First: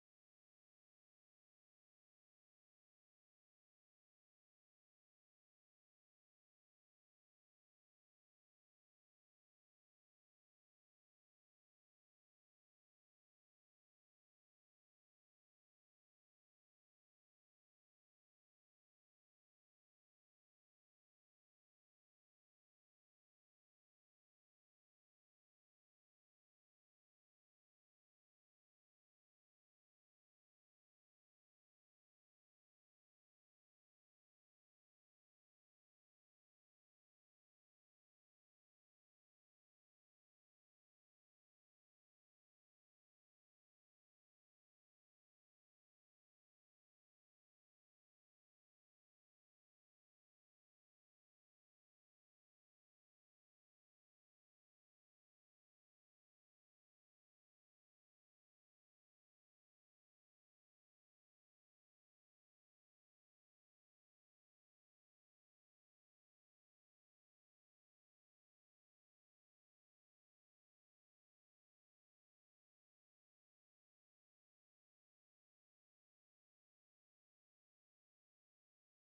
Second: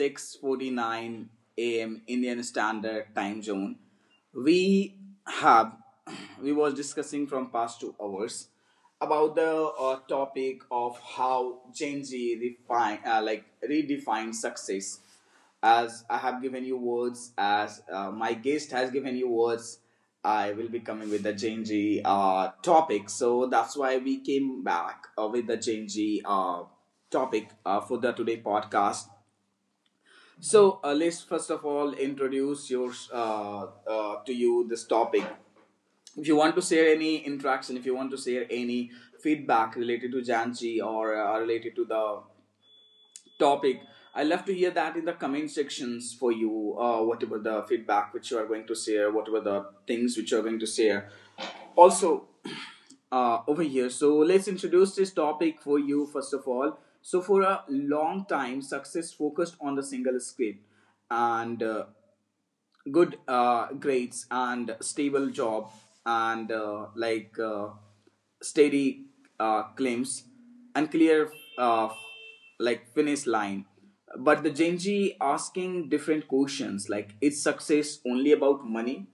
6:49 a.m. Indian Standard Time Zone. We have we was discussing from past 2 hours about the topic of how Gen Z refine, like redefine success, as I have given you words, as my guest has given you words. I will be coming with the Genji topic. So that's why we came back with the Genji topic for the today podcast. So let's first of all introduce yours to you this topic. If you want to share any interaction, if you want to share any feedback related to Janji or related to the topic. I love to hear that in the comment sections for you. Whatever the feedback which you are going to share, whatever the things which you are going to share. Also, over here. So let's introduce this topic for you first of all. So for a long time, success focused on the single script, and good grades and stable job and steady claims and clear uh, like finish line, but the Gen Z asking different questions like: is success only about money,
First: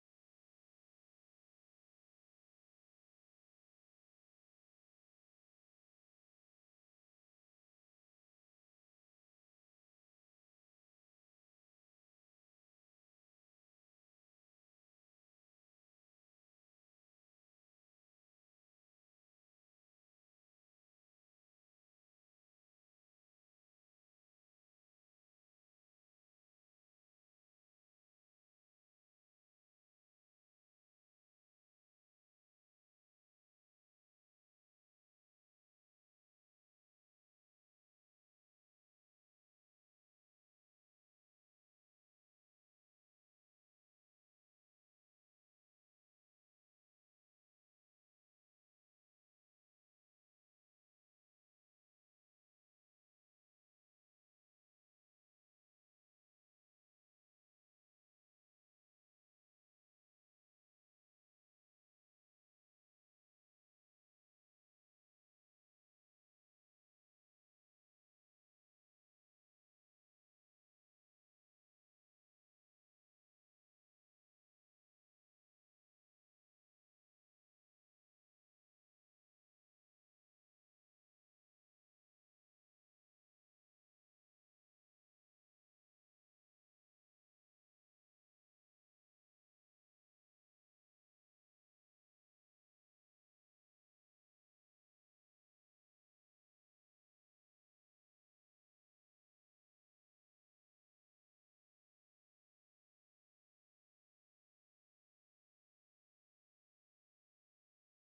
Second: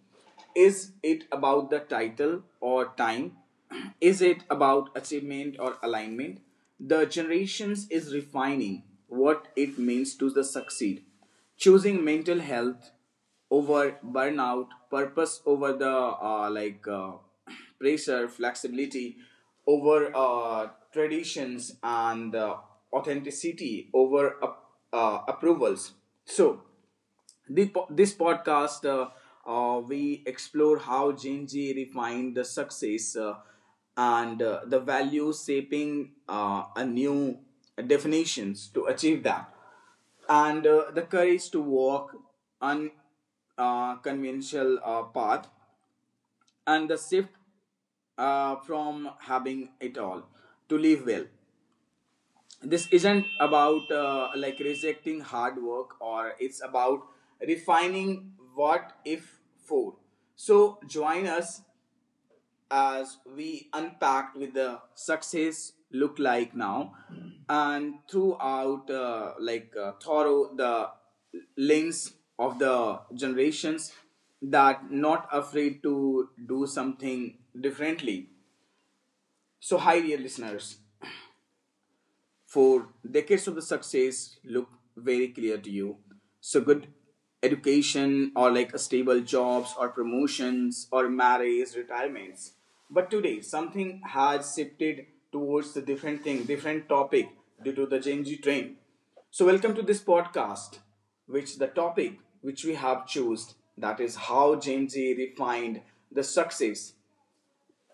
is it about the title or time, is it about achievement or alignment? The generations is refining what it means to the succeed, choosing mental health over burnout, purpose over the pressure, flexibility over traditions, and authenticity over approvals. So this podcast, we explore how Gen Z refined the success, and the values shaping a new definitions to achieve that, and the courage to walk unconventional conventional, path, and the shift from having it all to live well. This isn't about like rejecting hard work, or it's about refining what if for. So join us as we unpacked with the success look like now, and throughout thorough the lens of the generations that not afraid to do something differently. So hi dear listeners, for decades of the success look very clear to you. So good education, or like a stable jobs, or promotions or marriage, retirements. But today something has shifted towards the different thing, different topic due to the Gen Z trend. So welcome to this podcast, which the topic which we have chose, that is how Gen Z refined the success.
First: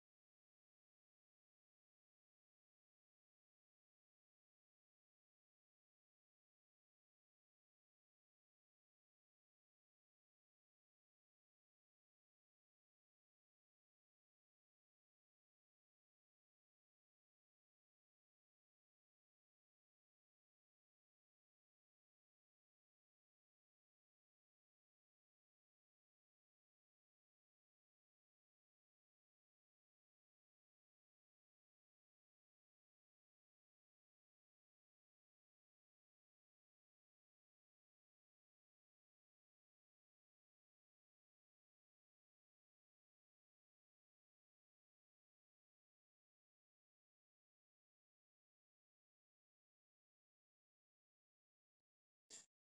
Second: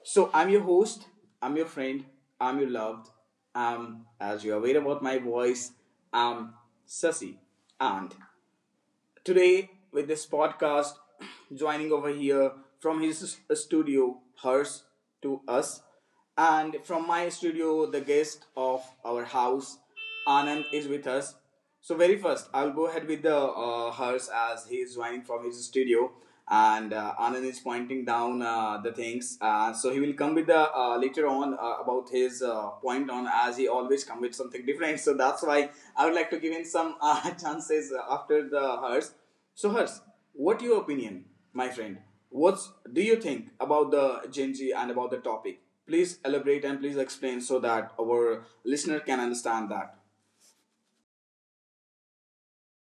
So I'm your host, I'm your friend, I'm your loved, as you are aware about my voice, I'm Sasi. And today with this podcast, joining over here from his studio, hers to us, and from my studio, the guest of our house, Anand is with us. So very first, I'll go ahead with the hers as he is joining from his studio, and Anand is pointing down the things. So he will come with the later on about his point on, as he always come with something different. So that's why I would like to give him some chances after the hers. So hers, what your opinion, my friend? What's do you think about the Gen Z and about the topic? Please elaborate and please explain so that our listener can understand that.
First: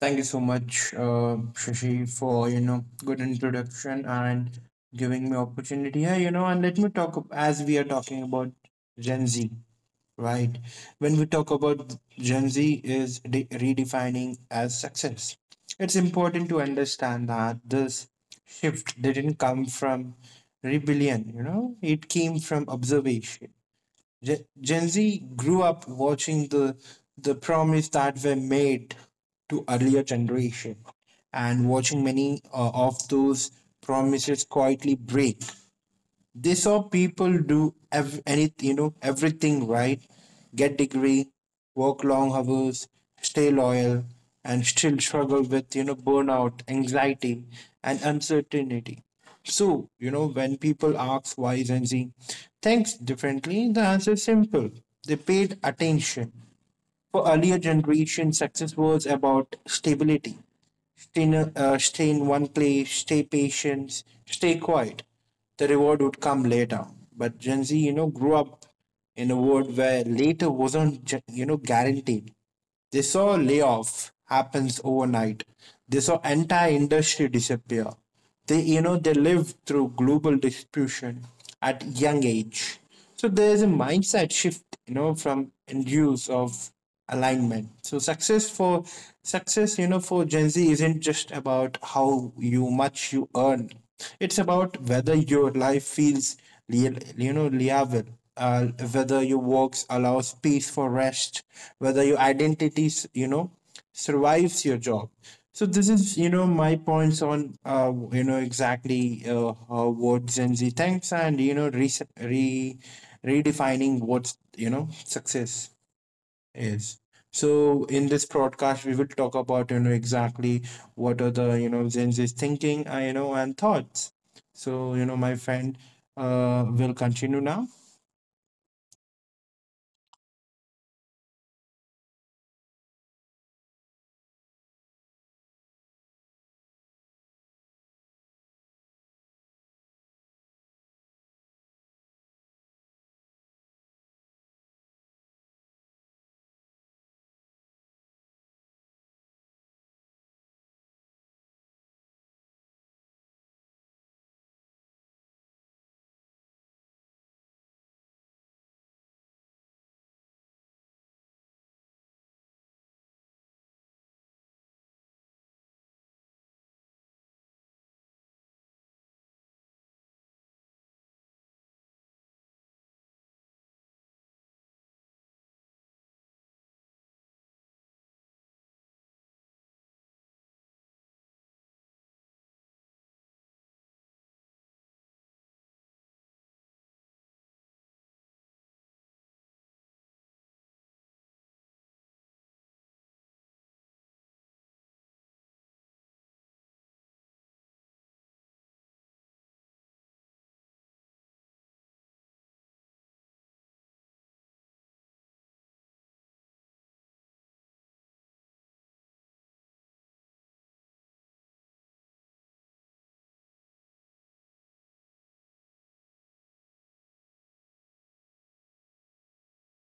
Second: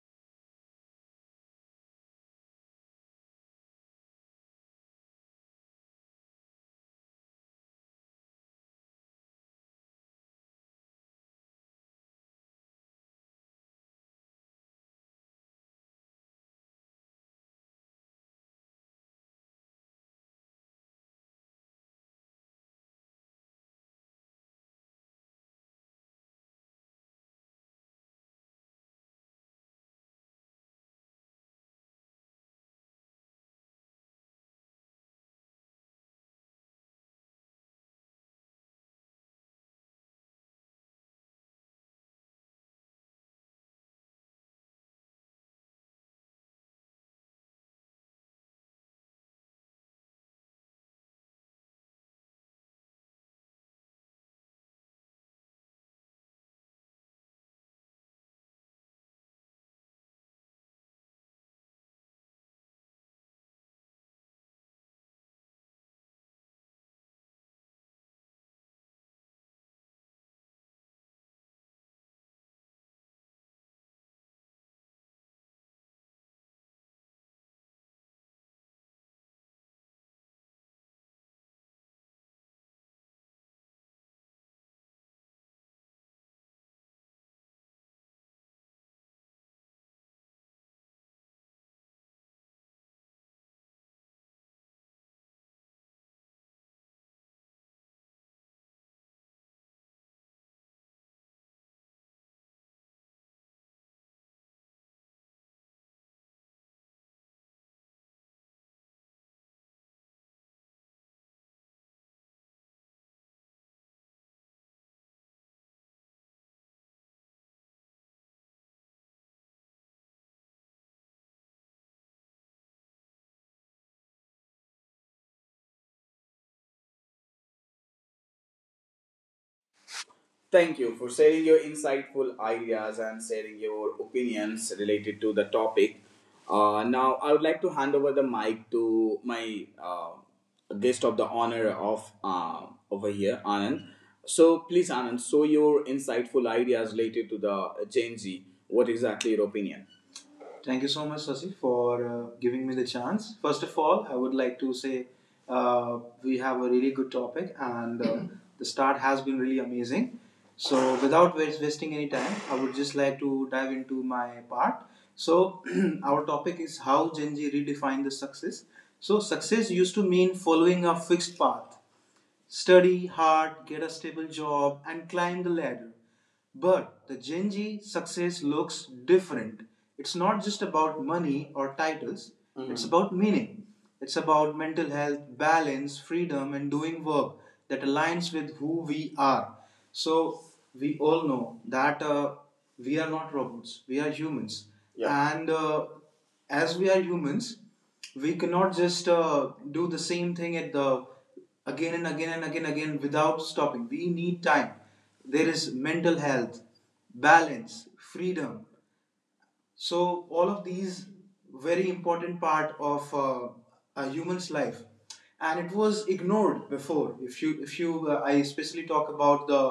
Thank you so much, Shashi, for good introduction and giving me opportunity here. And let me talk as we are talking about Gen Z, right? When we talk about Gen Z, is redefining as success. It's important to understand that this shift didn't come from rebellion. It came from observation. Gen Z grew up watching the promise that were made to earlier generation and watching many of those promises quietly break. They saw people do anything, everything right, get degree, work long hours, stay loyal, and still struggle with, burnout, anxiety, and uncertainty. So, when people ask why Gen Z thinks differently, the answer is simple. They paid attention. For earlier generation, success was about stability. Stay in one place, stay patient, stay quiet. The reward would come later. But Gen Z, grew up in a world where later wasn't, guaranteed. They saw layoff happens overnight. They saw entire industry disappear. They lived through global distribution at young age. So there is a mindset shift, from end of alignment. So success for Gen Z isn't just about how you much you earn. It's about whether your life feels Liavel. Uh, Whether your works allows space for rest, whether your identity, survives your job. So this is, my points on, exactly how what Gen Z thinks and, re- redefining what's, success. Yes. So in this broadcast, we will talk about exactly what are the Gen Z's thinking, and thoughts. So my friend, will continue now. Thank you for sharing your insightful ideas and sharing your opinions related to the topic. Now, I would like to hand over the mic to my guest of the honor of over here, Anand. So, please, Anand, show your insightful ideas related to the Gen Z. What exactly your opinion? Thank you so much, Sasi, for giving me the chance. First of all, I would like to say we have a really good topic, and the start has been really amazing. So, without wasting any time, I would just like to dive into my part. So, our topic is how Gen Z redefined the success. So, success used to mean following a fixed path: study hard, get a stable job, and climb the ladder. But the Gen Z success looks different. It's not just about money or titles, Mm-hmm, it's Mhm about meaning. It's about mental health, balance, freedom, and doing work that aligns with who we are. So, we all know that we are not robots, we are humans. Yeah. And as we are humans, we cannot just do the same thing at the again and again and again without stopping. We need time. There is mental health, balance, freedom. So all of these very important part of a human's life, and it was ignored before. If you I especially talk about the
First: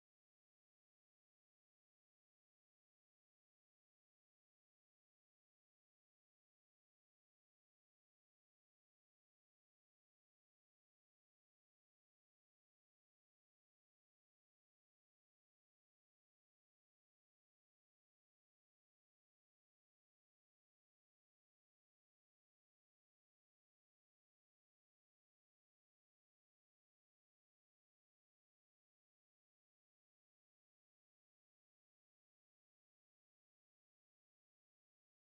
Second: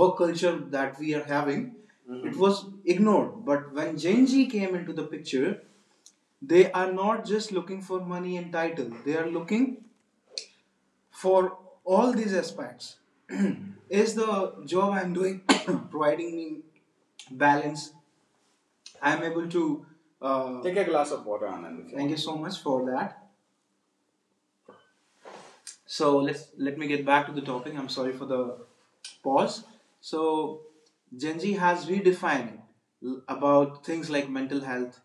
work culture that we are having, Mm-hmm, it Mhm was ignored. But when Gen Z came into the picture, they are not just looking for money and title, they are looking for all these aspects. Is the job I'm doing providing me balance, I'm able to Take a glass of water, Anand. Thank you so much for that. So let's let me get back to the topic. I'm sorry for the pause. So Gen Z has redefined about things like mental health.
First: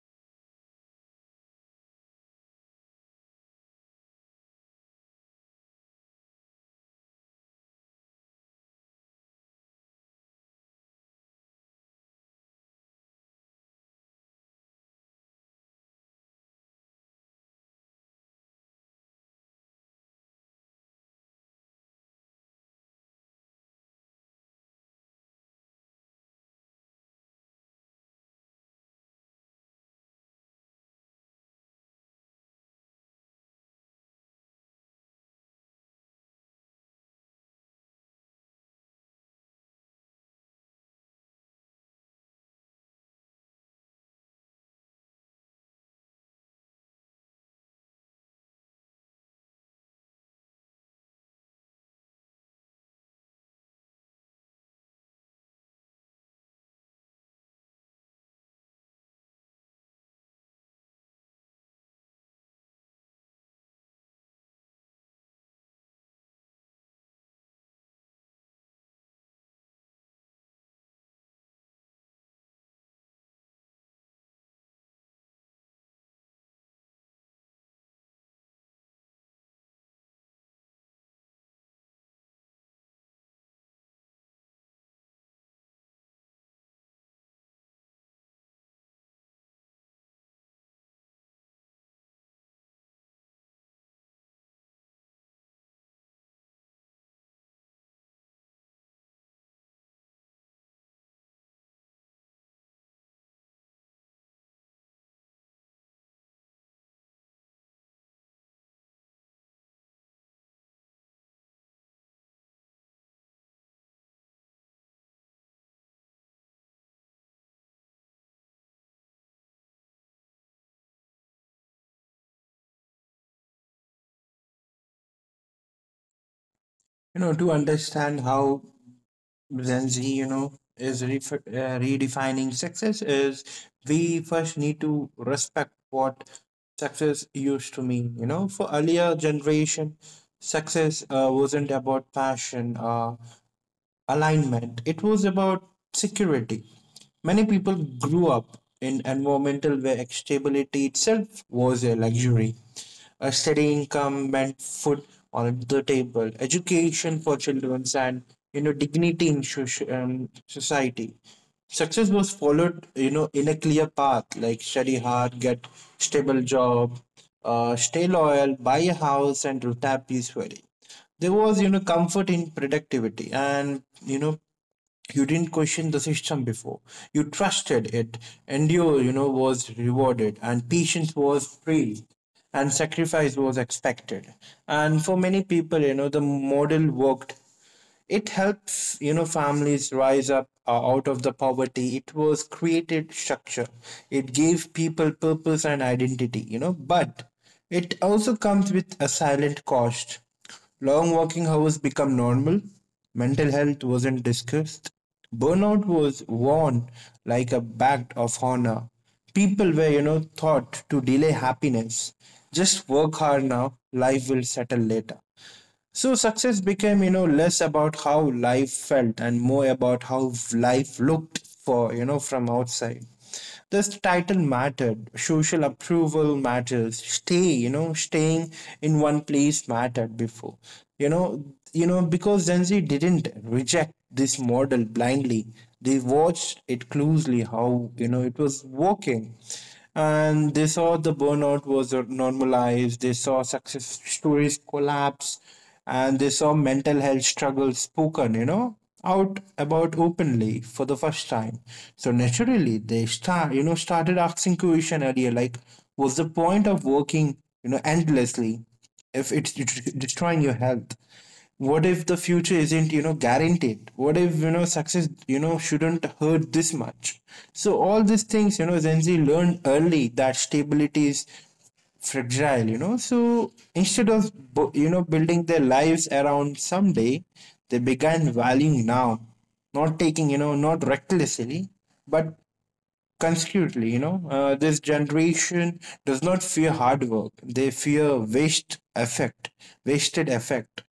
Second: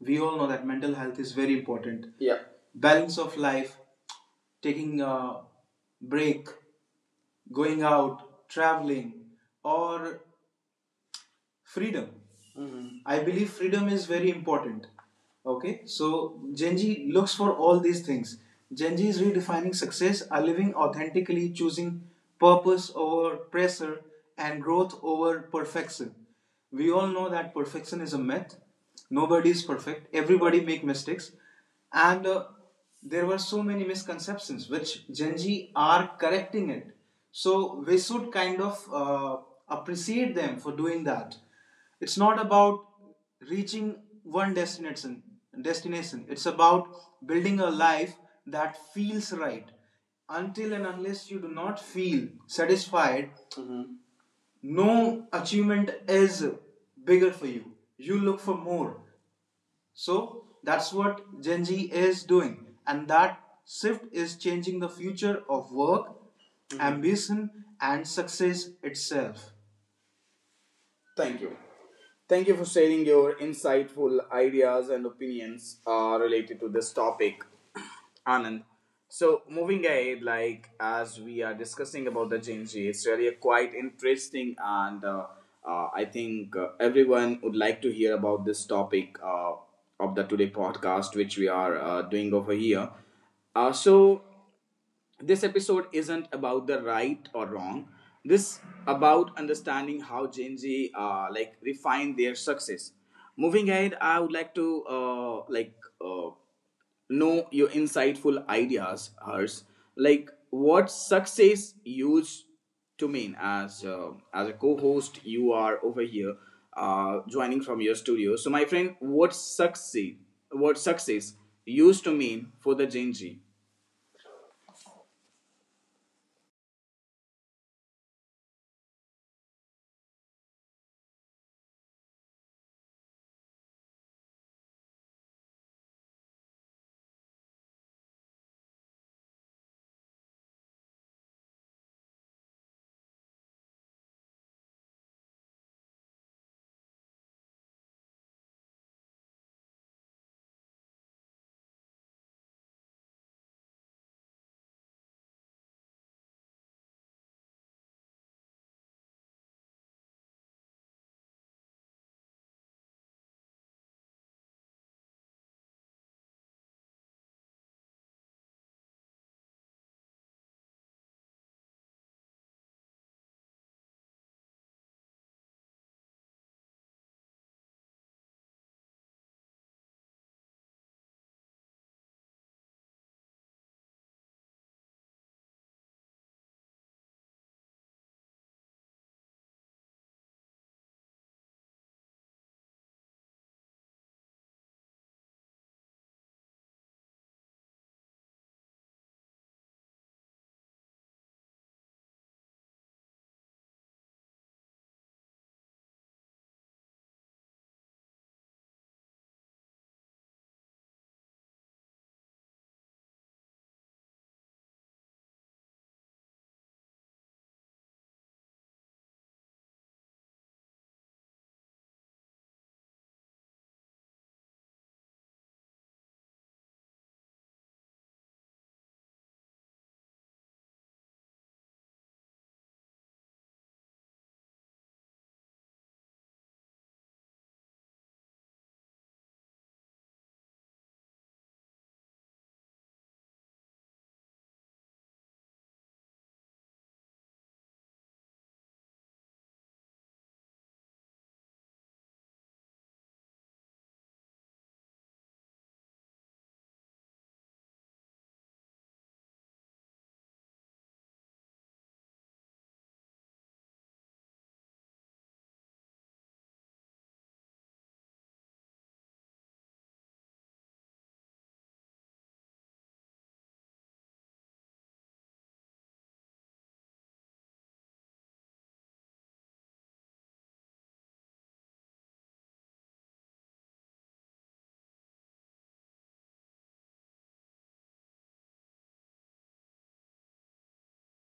We all know that mental health is very important. Yeah. Balance of life, taking a break, going out, traveling, or freedom. Mm-hmm. I believe freedom is very important. Okay, so Genji looks for all these things. Genji is redefining success, are living authentically, choosing purpose over pressure and growth over perfection. We all know that perfection is a myth. Nobody is perfect. Everybody make mistakes, and there were so many misconceptions which Genji are correcting it. So we should kind of appreciate them for doing that. It's not about reaching one destination. Destination. It's about building a life that feels right. Until and unless you do not feel satisfied, Mhm, no achievement is bigger for you. You look for more. So that's what Gen Z is doing. And that shift is changing the future of work, mm-hmm, ambition, and success itself. Thank you. Thank you for sharing your insightful ideas and opinions related to this topic, Anand. So, moving ahead, like as we are discussing about the Gen Z, it's really a quite interesting, and I think everyone would like to hear about this topic of the today podcast, which we are doing over here. So, this episode isn't about the right or wrong, this about understanding how Gen Z refine their success. Moving ahead, I would like to uh, know your insightful ideas, hers, like what success used to mean. As as a co-host you are over here, joining from your studio. So my friend, what success used to mean for the Gen Z? To understand how Gen Z, is ref redefining success is we first need to respect what success used to mean. For earlier generation, success wasn't about passion. Alignment, it was about security. Many people grew up in environmental where stability itself was a luxury, a steady income and food on the table, education for children, and dignity in society. Success was followed, in a clear path like study hard, get stable job, stay loyal, buy a house, and retire peacefully. There was comfort in productivity, and you didn't question the system before. You trusted it. Endure was rewarded, and patience was praised, and sacrifice was expected. And for many people, the model worked. It helps, families rise up out of the poverty. It was created structure. It gave people purpose and identity, but it also comes with a silent cost. Long working hours become normal. Mental health wasn't discussed. Burnout was worn like a badge of honor. People were, taught to delay happiness. Just work hard now, life will settle later. So success became, less about how life felt and more about how life looked for, from outside. This title mattered, social approval matters, staying in one place mattered before. You know, because Gen Z didn't reject this model blindly. They watched it closely how, it was working, and they saw the burnout was normalized. They saw success stories collapse, and they saw mental health struggles spoken, out about openly for the first time. So naturally, they started asking question earlier, like, what's the point of working, endlessly if it's destroying your health? What if the future isn't, guaranteed? What if, success, shouldn't hurt this much? So all these things, Gen Z learned early that stability is fragile. So instead of building their lives around someday, they began valuing now, not taking, not recklessly. But consequently, this generation does not fear hard work. They fear wasted effect.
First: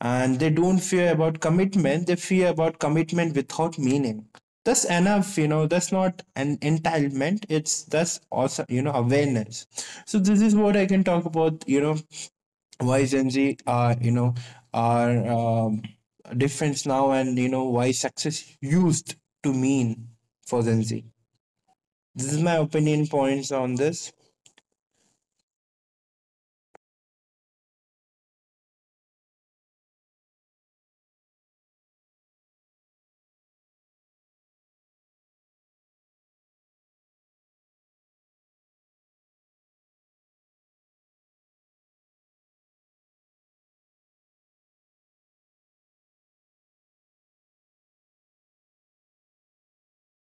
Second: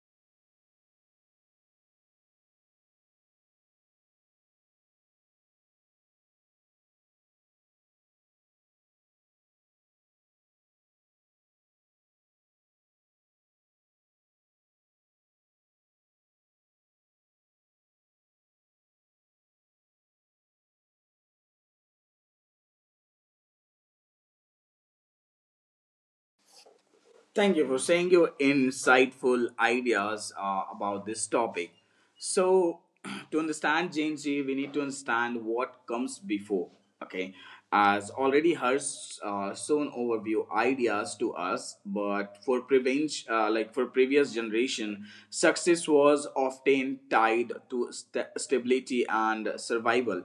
And they don't fear about commitment. They fear about commitment without meaning. That's enough, that's not an entitlement. It's that's also, awareness. So this is what I can talk about, why Gen Z are, are um, difference now and, why success used to mean for Gen Z. This is my opinion points on this. Thank you for sharing your insightful ideas about this topic. So, to understand Gen Z, we need to understand what comes before. Okay, as already has shown overview ideas to us, but for prevenge, for previous generation, success was often tied to stability and survival,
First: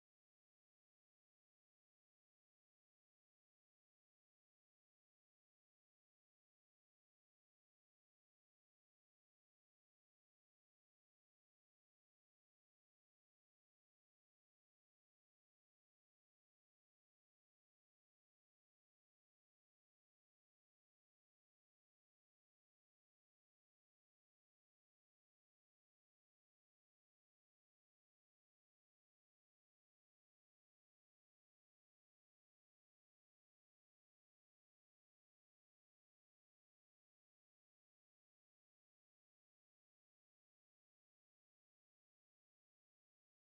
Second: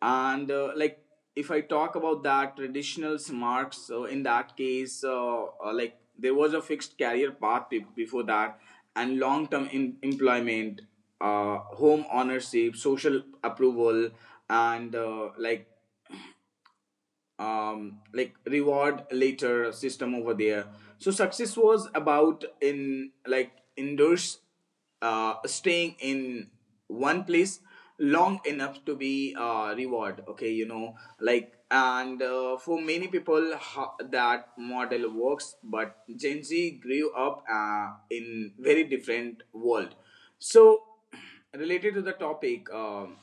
and if I talk about that traditional marks, so in that case there was a fixed career path before that, and long term employment, home ownership, social approval, and reward later system over there. So success was about in like indoors, staying in one place long enough to be reward. Okay, you know, like. And for many people that model works, but Gen Z grew up in very different world. So related to the topic,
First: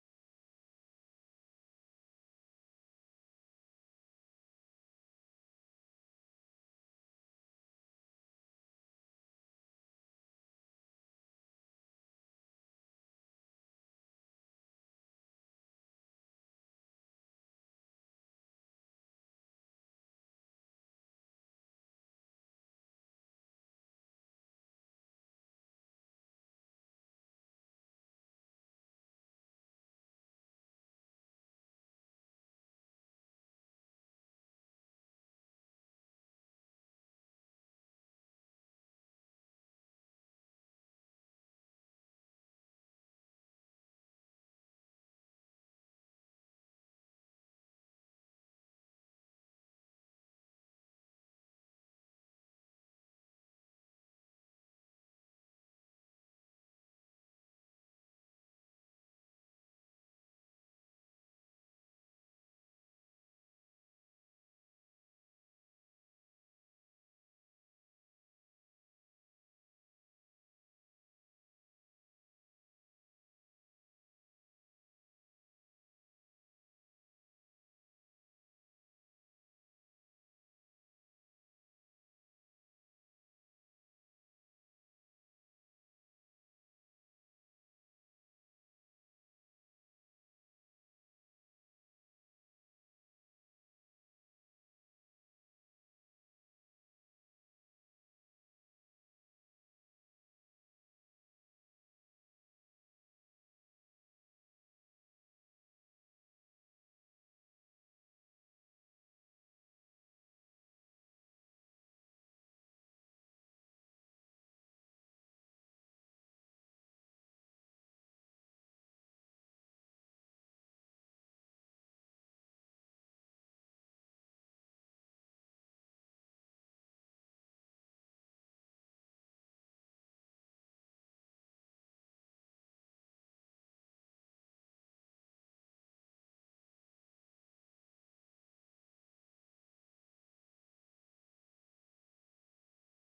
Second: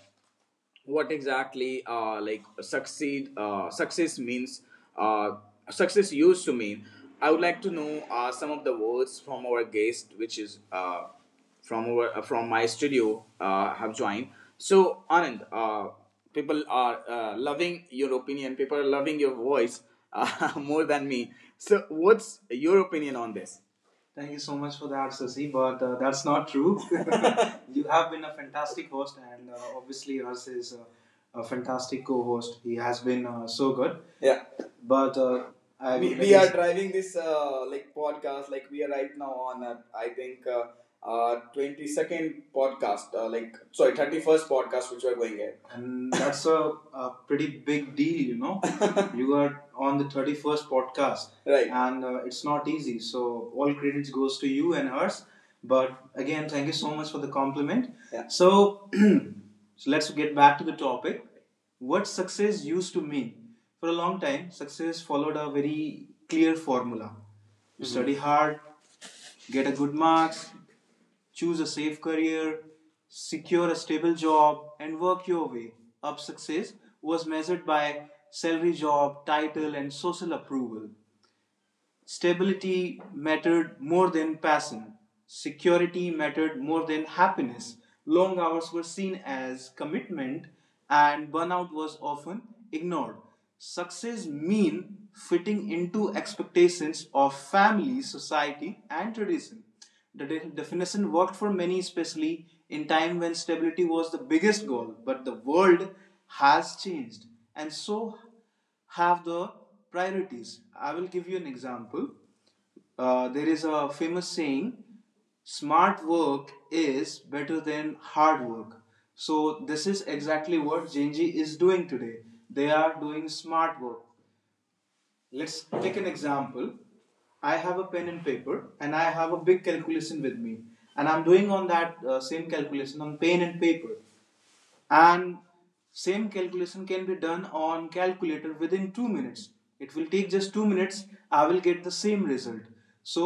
what exactly like succeed success means. Uh, success used to mean I would like to know some of the words from our guest which is from my studio have joined. So Anand, people are loving your opinion, people are loving your voice, more than me. So what's your opinion on this? Thank you so much for that, Sasi. But that's not true. You have been a fantastic host, and obviously, yours is a fantastic co-host. He has been so good. Yeah. But I we are like driving this podcast. Like we are right now on I think 22nd podcast, like sorry 31st podcast, which we are going here, and that's a pretty big deal, you know. You are on the 31st podcast, right? And it's not easy. So all credits goes to you and hers. But again, thank you so much for the compliment. Yeah. So let's get back to the topic what success used to mean. For a long time, success followed a very clear formula. You Mhm. study hard, get a good marks, choose a safe career, secure a stable job, and work your way up. Success was measured by salary, job, title, and social approval. Stability mattered more than passion. Security mattered more than happiness. Long hours were seen as commitment, and burnout was often ignored. Success mean fitting into expectations of family, society, and tradition. The definition worked for many, especially in time when stability was the biggest goal. But the world has changed, and so have the priorities. I will give you an example. There is a famous saying smart work is better than hard work. So, this is exactly what Genji is doing today. They are doing smart work. Let's take an example. I have a pen and paper, and I have a big calculation with me, and I'm doing on that same calculation on pen and paper and same calculation can be done on calculator within 2 minutes. It will take just 2 minutes. I will get the same result. So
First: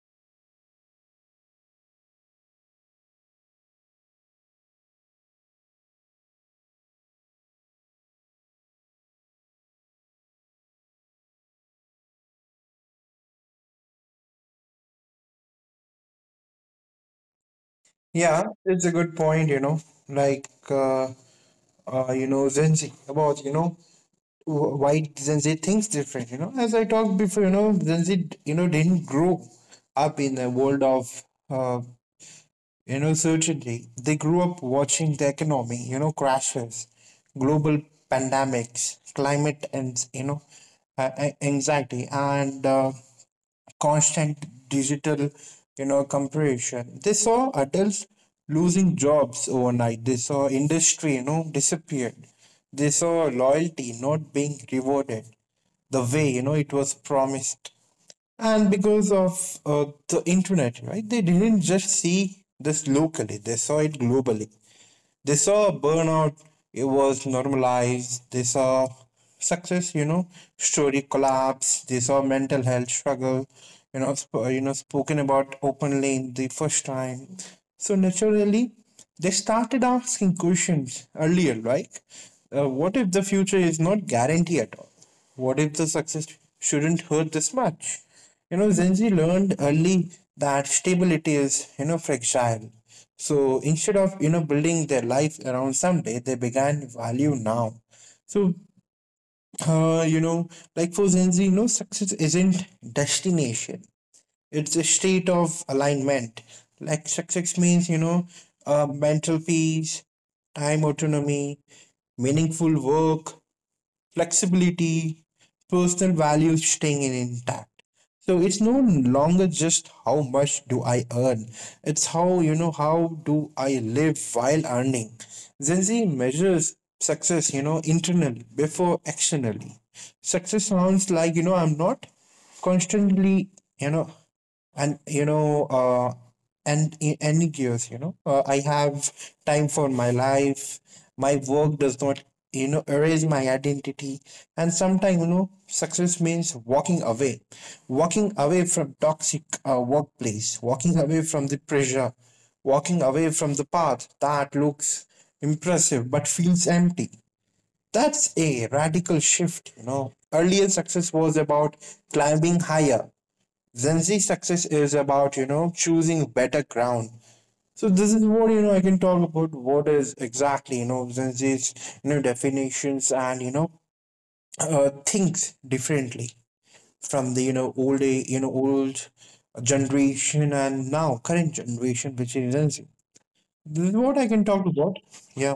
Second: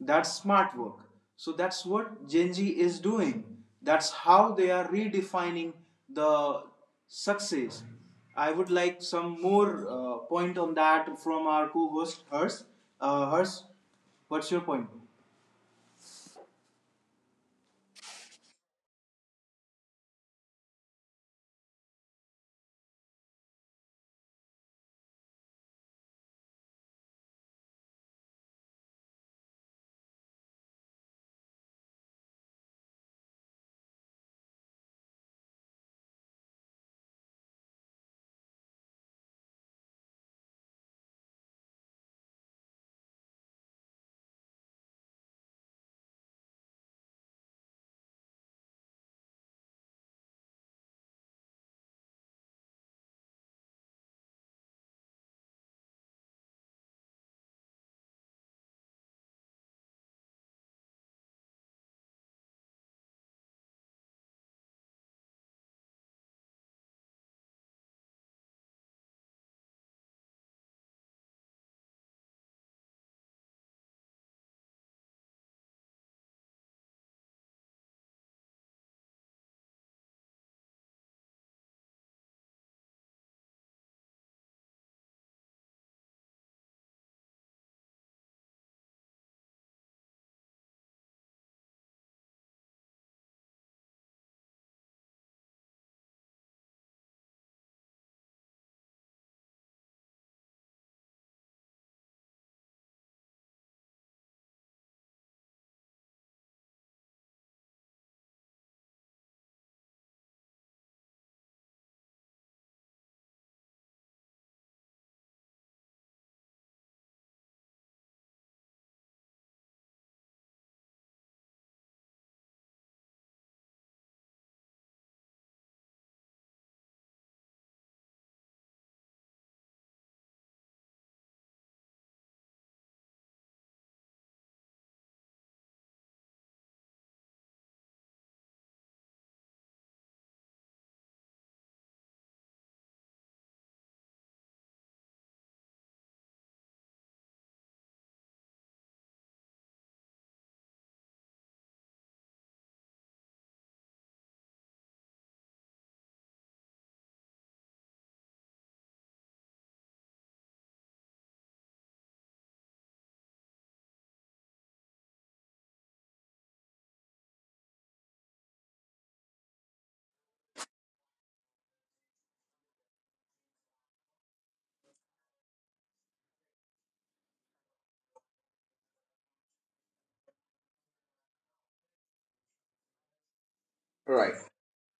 that's smart work. So that's what genji is doing. That's how they are redefining the success. I would like some more point on that from our co-host hers. Hers, what's your point? Yeah, it's a good point, like, Gen Z about, why Gen Z thinks different. As I talked before, Gen Z, didn't grow up in the world of, uh, certainty. They grew up watching the economy, crashes, global pandemics, climate and, anxiety and constant digital compression. They saw adults losing jobs overnight. They saw industry disappeared. They saw loyalty not being rewarded the way it was promised. And because of the internet, right, they didn't just see this locally, they saw it globally. They saw burnout, it was normalized. They saw success, story collapse. They saw mental health struggle, spoken about openly in the first time. So naturally, they started asking questions earlier, like, what if the future is not guaranteed at all? What if the success shouldn't hurt this much? Zenzi learned early that stability is, fragile. So instead of, building their life around someday, they began value now. So, uh, you know, like for Zenzi, no success isn't destination. It's a state of alignment. Like success means, mental peace, time autonomy, meaningful work, flexibility, personal values staying intact. So it's no longer just how much do I earn, it's how do I live while earning. Gen Z measures success, internally before externally. Success sounds like, I'm not constantly, you know, and you know uh and in any gears I have time for my life. My work does not erase my identity. And sometimes success means walking away, walking away from toxic workplace, walking away from the pressure, walking away from the path that looks impressive but feels empty. That's a radical shift. Earlier success was about climbing higher. Gen Z success is about, choosing better ground. So this is what, I can talk about what is exactly, Gen Z's, definitions and, thinks differently from the, old, old generation and now current generation, which is Gen Z. This is what I can talk Right. about. Yeah.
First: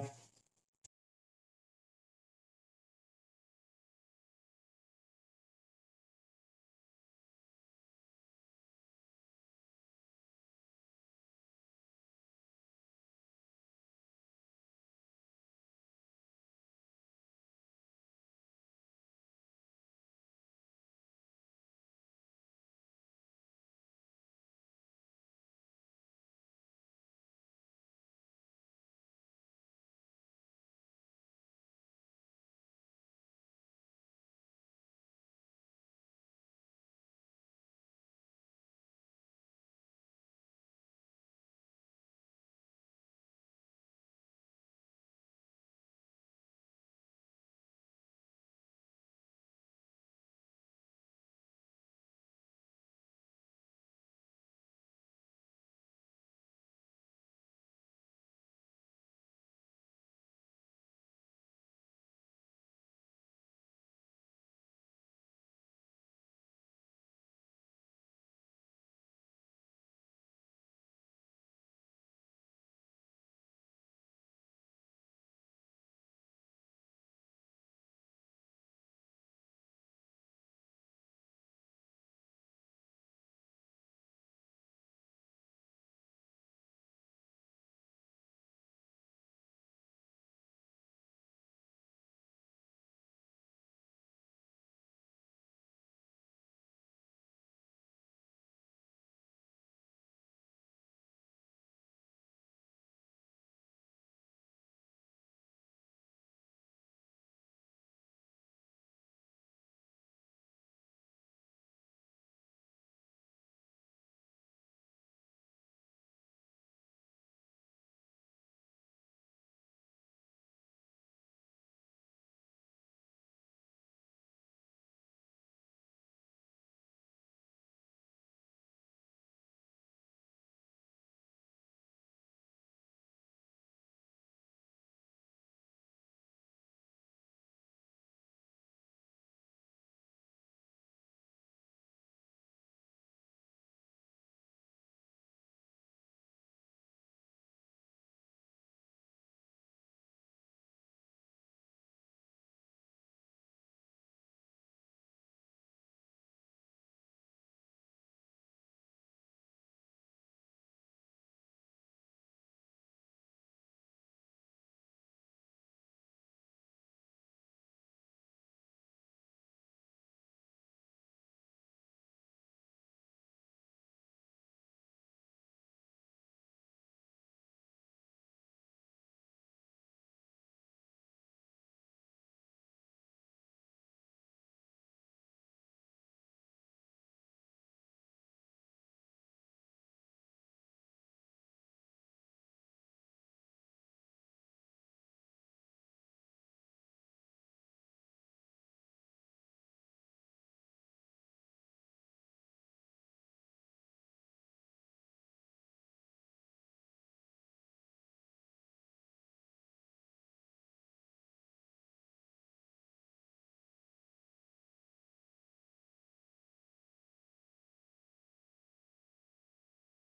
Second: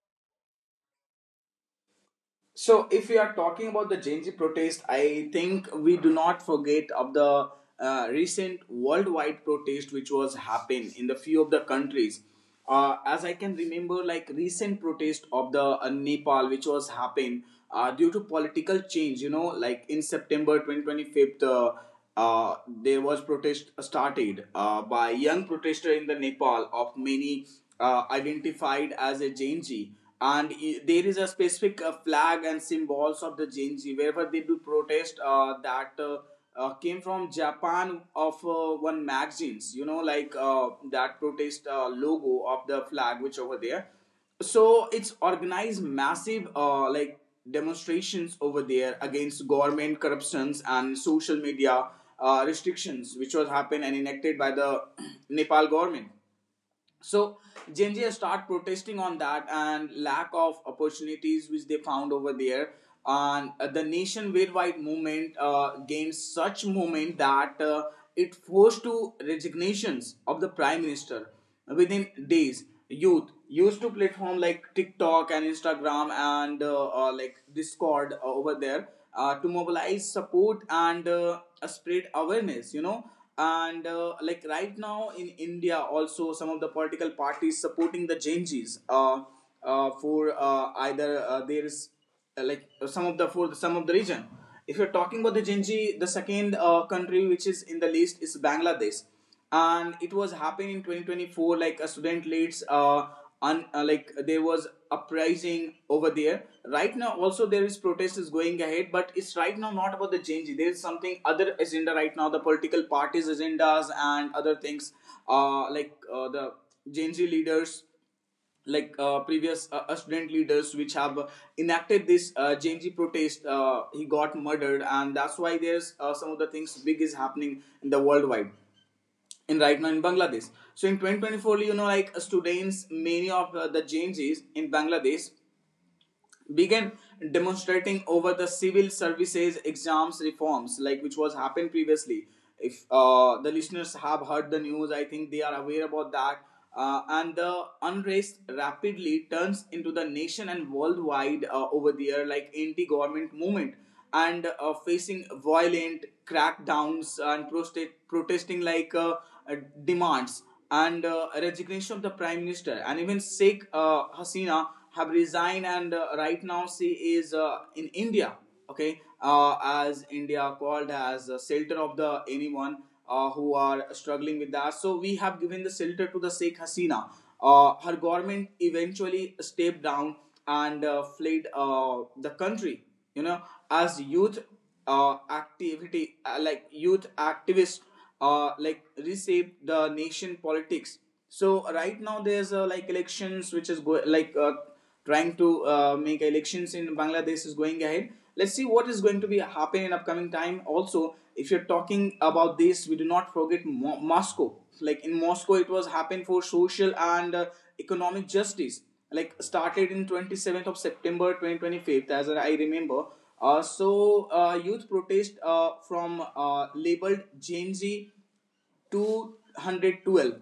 So, if we are talking about the Genji protest, I think we do not forget of the recent worldwide protest which was happened in the few of the countries. As I can remember, like recent protest of the Nepal which was happened due to political change. You know, like in September 2025. Uh, there was protest started by young protester in the Nepal of many identified as a Genji, and there is a specific flag and symbols of the Genji wherever they do protest, that came from Japan of one magazines, you know, like that protest logo of the flag which over there. So it's organized massive like demonstrations over there against government corruptions and social media restrictions which was happened and enacted by the Nepal government. So Gen Z has protesting on that and lack of opportunities which they found over there. And the nation wide movement gained such movement that it forced to resignations of the prime minister within days. Youth used to platform like TikTok and Instagram and like Discord over there to mobilize support and spread awareness. You know, and like right now in india also some of the political parties supporting the changes for either there is some of the for some of the region. If you're talking about the Genji, the second country which is in the list is bangladesh, and it was happening in 2024 like a student leads like there was uprising over there. Right now also there is protest is going ahead, but it's right now not about the change. There is something other agenda right now, the political parties agendas and other things. The gen z leaders, previous student leaders which have enacted this Genji protest, he got murdered, and that's why there's some of the things big is happening in the worldwide in right now in Bangladesh. So in 2024, you know, like students, many of the changes in Bangladesh began demonstrating over the civil services exams reforms like which was happened previously. If the listeners have heard the news, I think they are aware about that. And the unrest rapidly turns into the nation and worldwide over there like anti-government movement and facing violent crackdowns and protesting like uh, demands and resignation of the prime minister, and even Sheikh Hasina have resigned, and right now she is in India. Okay, as India called as a shelter of the anyone who are struggling with that, so we have given the shelter to the Sheikh Hasina. Her government eventually stepped down and fled the country, you know, as youth activity like youth activists like reshape the nation politics. So right now there's like elections which is trying to make elections in Bangladesh is going ahead. Let's see what is going to be happening in upcoming time. Also, if you're talking about this, we do not forget Moscow. Like in Moscow, it was happened for social and economic justice. Like started in 27th of September 2025, as I remember. Youth protest from labeled Gen Z 212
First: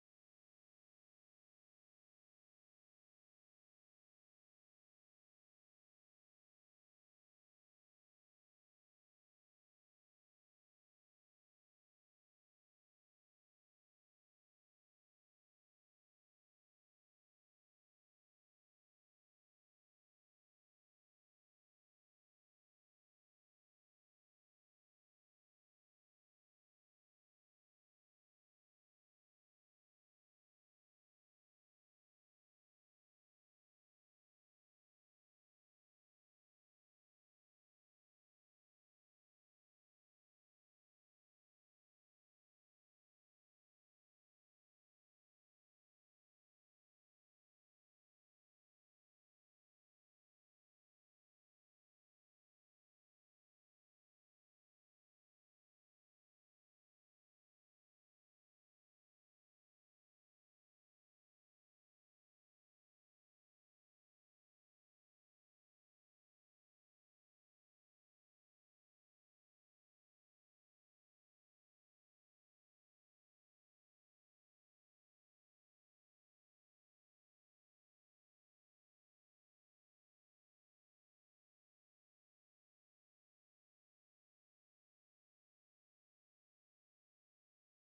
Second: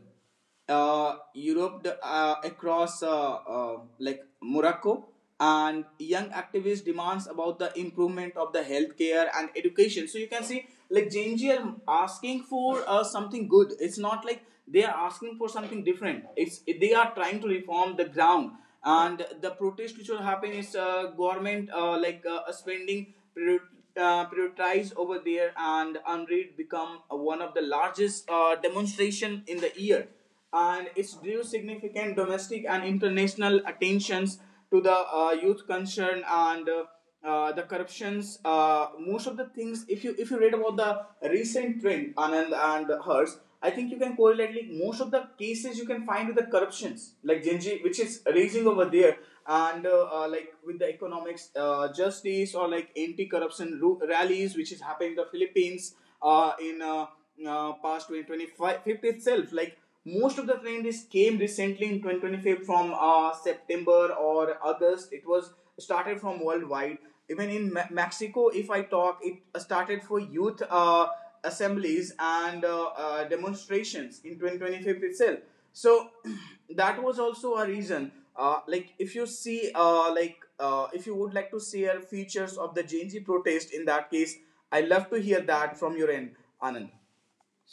Europe the, across like Morocco, and young activist demands about the improvement of the healthcare and education. So you can see like Genji are asking for something good. It's not like they are asking for something different. It's they are trying to reform the ground. And the protest which will happen is government spending prioritize over there, and unread become one of the largest demonstration in the year, and it's drew significant domestic and international attentions to the youth concern and the corruptions. Most of the things, if you read about the recent trend, anand and hers, I think you can correlate like most of the cases you can find with the corruptions, like Genji, which is raging over there, and like with the economics, justice, or like anti-corruption rallies, which is happening in the Philippines, in past 2025 itself. Like most of the trends came recently in 2025 from September or August. It was started from worldwide. Even in Mexico, if I talk, it started for youth assemblies and demonstrations in 2025 itself. So that was also a reason. Like if you see, if you would like to share features of the Gen Z protest, in that case, I love to hear that from your end, Anand.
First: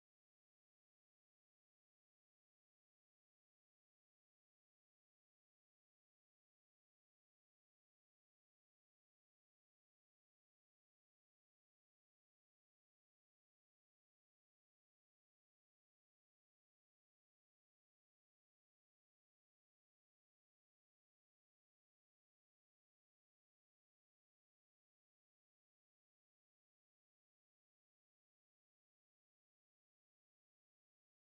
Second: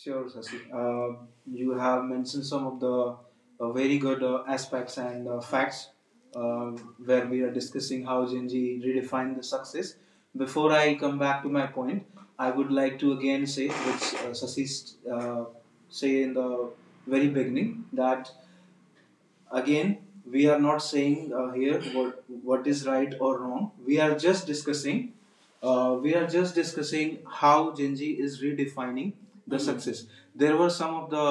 Sure, Sasi. You have mentioned some of the very good aspects and facts uh, where we are discussing how Gen Z redefine the success. Before I come back to my point, I would like to again say, which Sasi uh, say in the very beginning, that again, we are not saying here what is right or wrong. We are just discussing. We are just discussing how Genji is redefining the Mhm. success. There were some of the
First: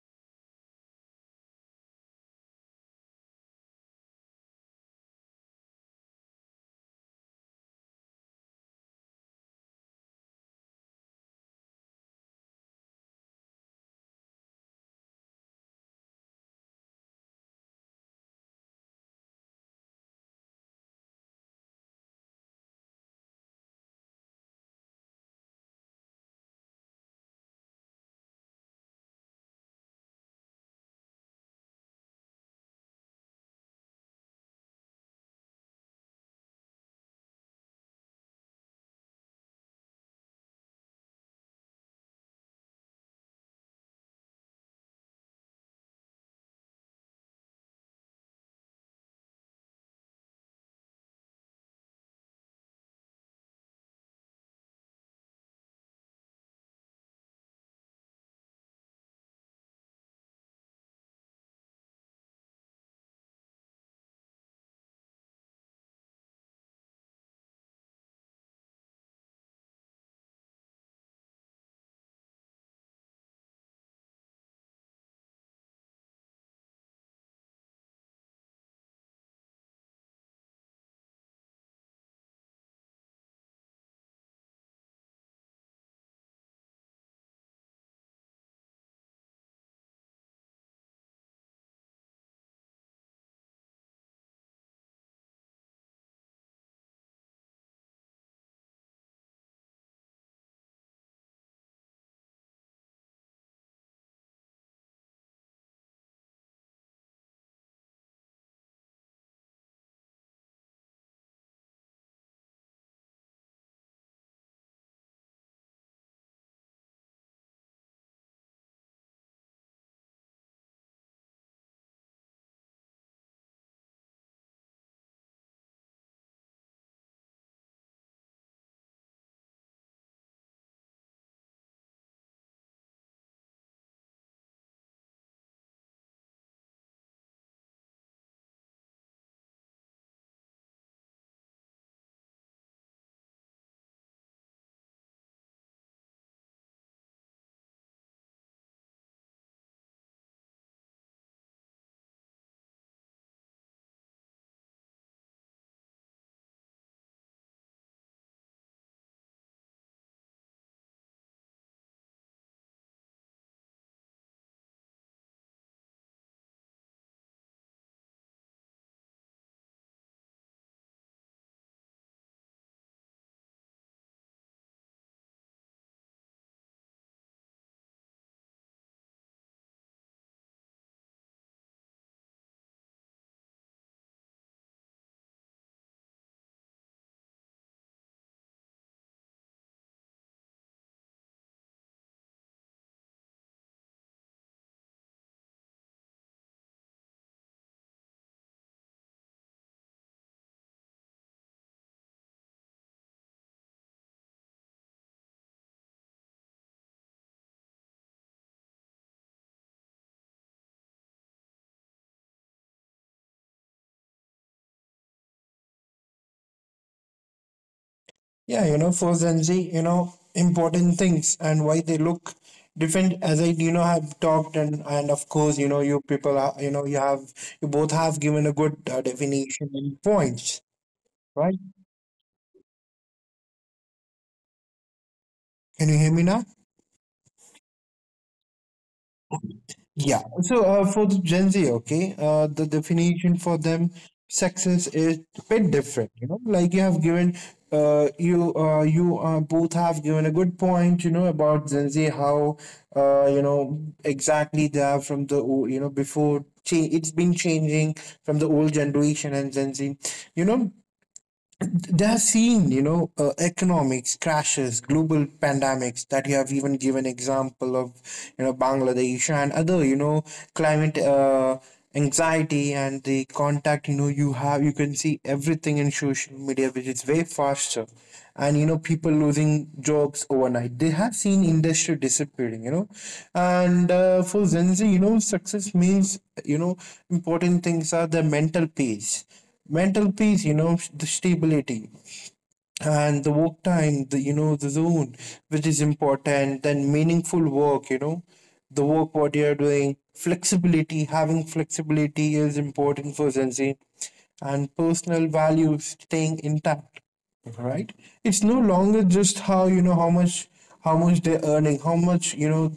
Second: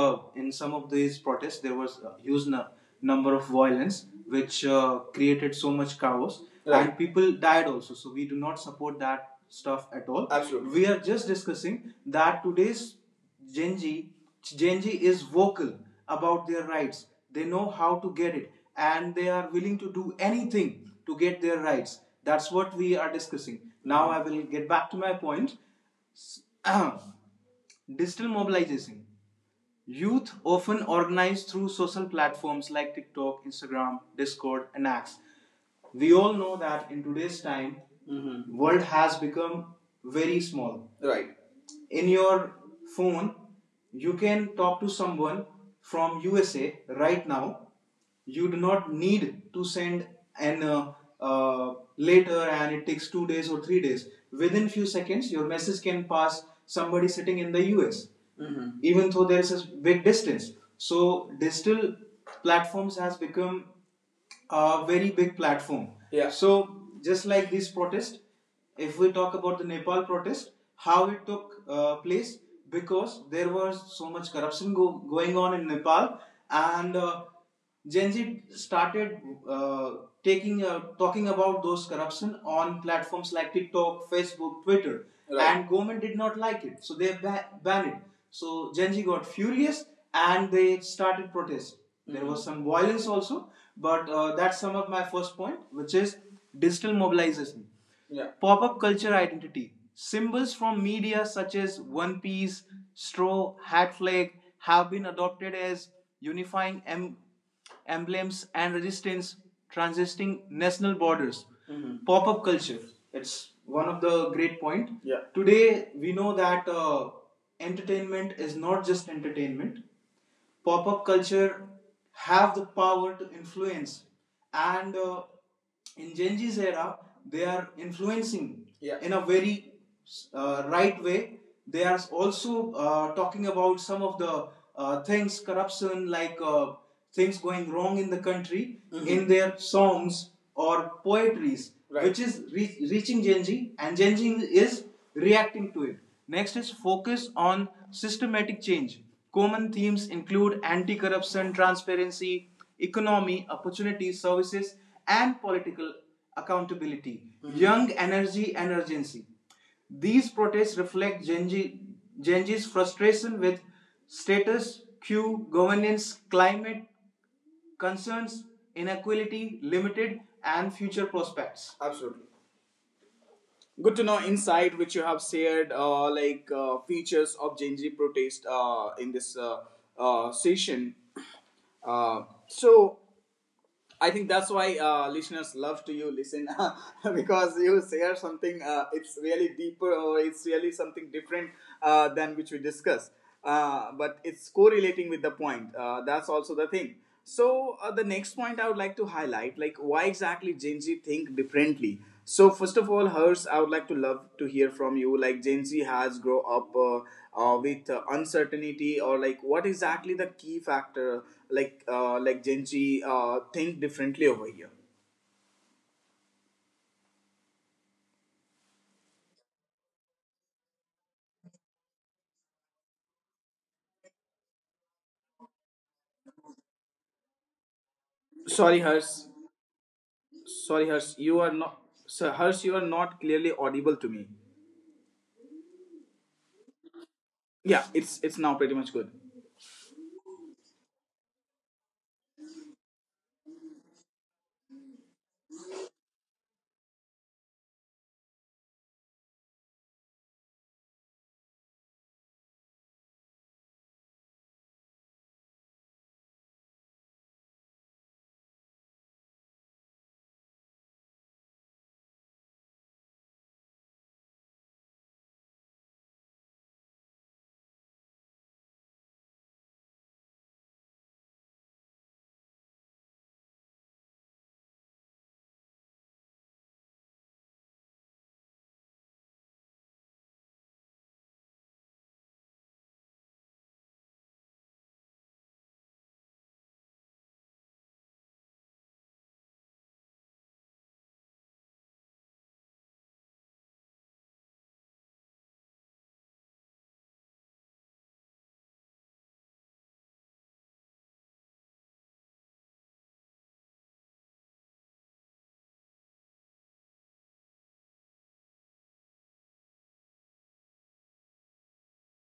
in some of these protests there was a huge number of violence which created so much chaos. Right. And people died also. So we do not support that stuff at all. Absolutely. We are just discussing that today's Genji, Genji is vocal about their rights. They know how to get it, and they are willing to do anything to get their rights. That's what we are discussing. Now I will get back to my point. Digital mobilization. Youth often organize through social platforms like TikTok, Instagram, Discord, and X. We all know that in today's time, Mhm. world has become very small. Right in your phone you can talk to someone from usa right now. You do not need to send an later, and it takes 2 days or 3 days. Within few seconds your message can pass somebody sitting in the us. Mhm. Even though there is a big distance, so digital platforms has become a very big platform. Yeah. So just like this protest, if we talk about the Nepal protest, how it took place because there was so much corruption going on in Nepal, and Gen Z started uh, taking talking about those corruption on platforms like TikTok, Facebook, Twitter, Right. and government did not like it, so they banned it. So Genji got furious and they started protest. There was some violence also, but that's some of my first point, which is digital mobilization. Yeah. Pop up culture identity. Symbols from media such as One Piece, Straw, Hat Flag have been adopted as unifying emblems and resistance, transisting national borders. Mhm. Pop up culture. It's one of the great point. Yeah. Today we know that entertainment is not just entertainment. Pop up culture have the power to influence, and in Gen Z's era they are influencing. Yeah. In a very right way, they are also talking about some of the things corruption, like things going wrong in the country. Mm-hmm. In their songs or poetries, right, which is reaching Gen Z, and Gen Z is reacting to it. Next is focus on systematic change. Common themes include anti corruption, transparency, economy, opportunities, services, and political accountability, mm-hmm, young energy, and urgency. These protests reflect Gen Z's frustration with status quo, governance, climate concerns, inequality, limited, and future prospects. Absolutely. Good to know insight which you have shared, like features of Gen Z protest in this session. Uh, so I think that's why listeners love to you listen because you share something. It's really deeper or it's really something different than which we discuss. But it's correlating with the point. That's also the thing. So the next point I would like to highlight, like why exactly Gen Z think differently. So first of all, Hers, I would like to love to hear from you. Like Gen Z has grow up with uncertainty, or like what exactly the key factor, like Gen Z think differently over here. Yeah, for Gen Z, important things and why they look different as I, have talked, and of course, you people are, you both have given a good Sorry, definition Hers. and points, Sorry, right? Hers. You are not. Sir, Hers, you are not clearly audible to me. Can you hear me now? Yeah, it's now pretty much good. Yeah. So for the Gen Z, okay, the definition for them success is a bit different. Like you have given, you you both have given a good point. You know about Gen Z, how exactly they are from the before. It's been changing from the old generation and Gen Z. You know, they have seen economics crashes, global pandemics that you have even given example of, bangladesh and other, climate anxiety, and the contact. You have you can see everything in social media, which is way faster, and you know people losing jobs overnight. They have seen industry disappearing, and for Gen Z, success means, important things are the mental peace, the stability, and the work time, the the zone, which is important, then meaningful work. The work what you are doing, flexibility, having flexibility is important for Gen Z, and personal values staying intact, right? It's no longer just how, how much, how much they're earning, how much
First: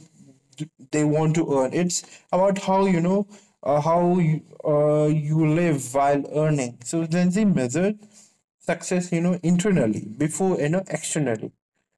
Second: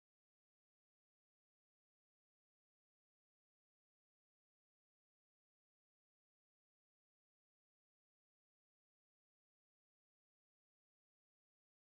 they want to earn. It's about how, how you, you live while earning. So then they measure success, internally before, externally.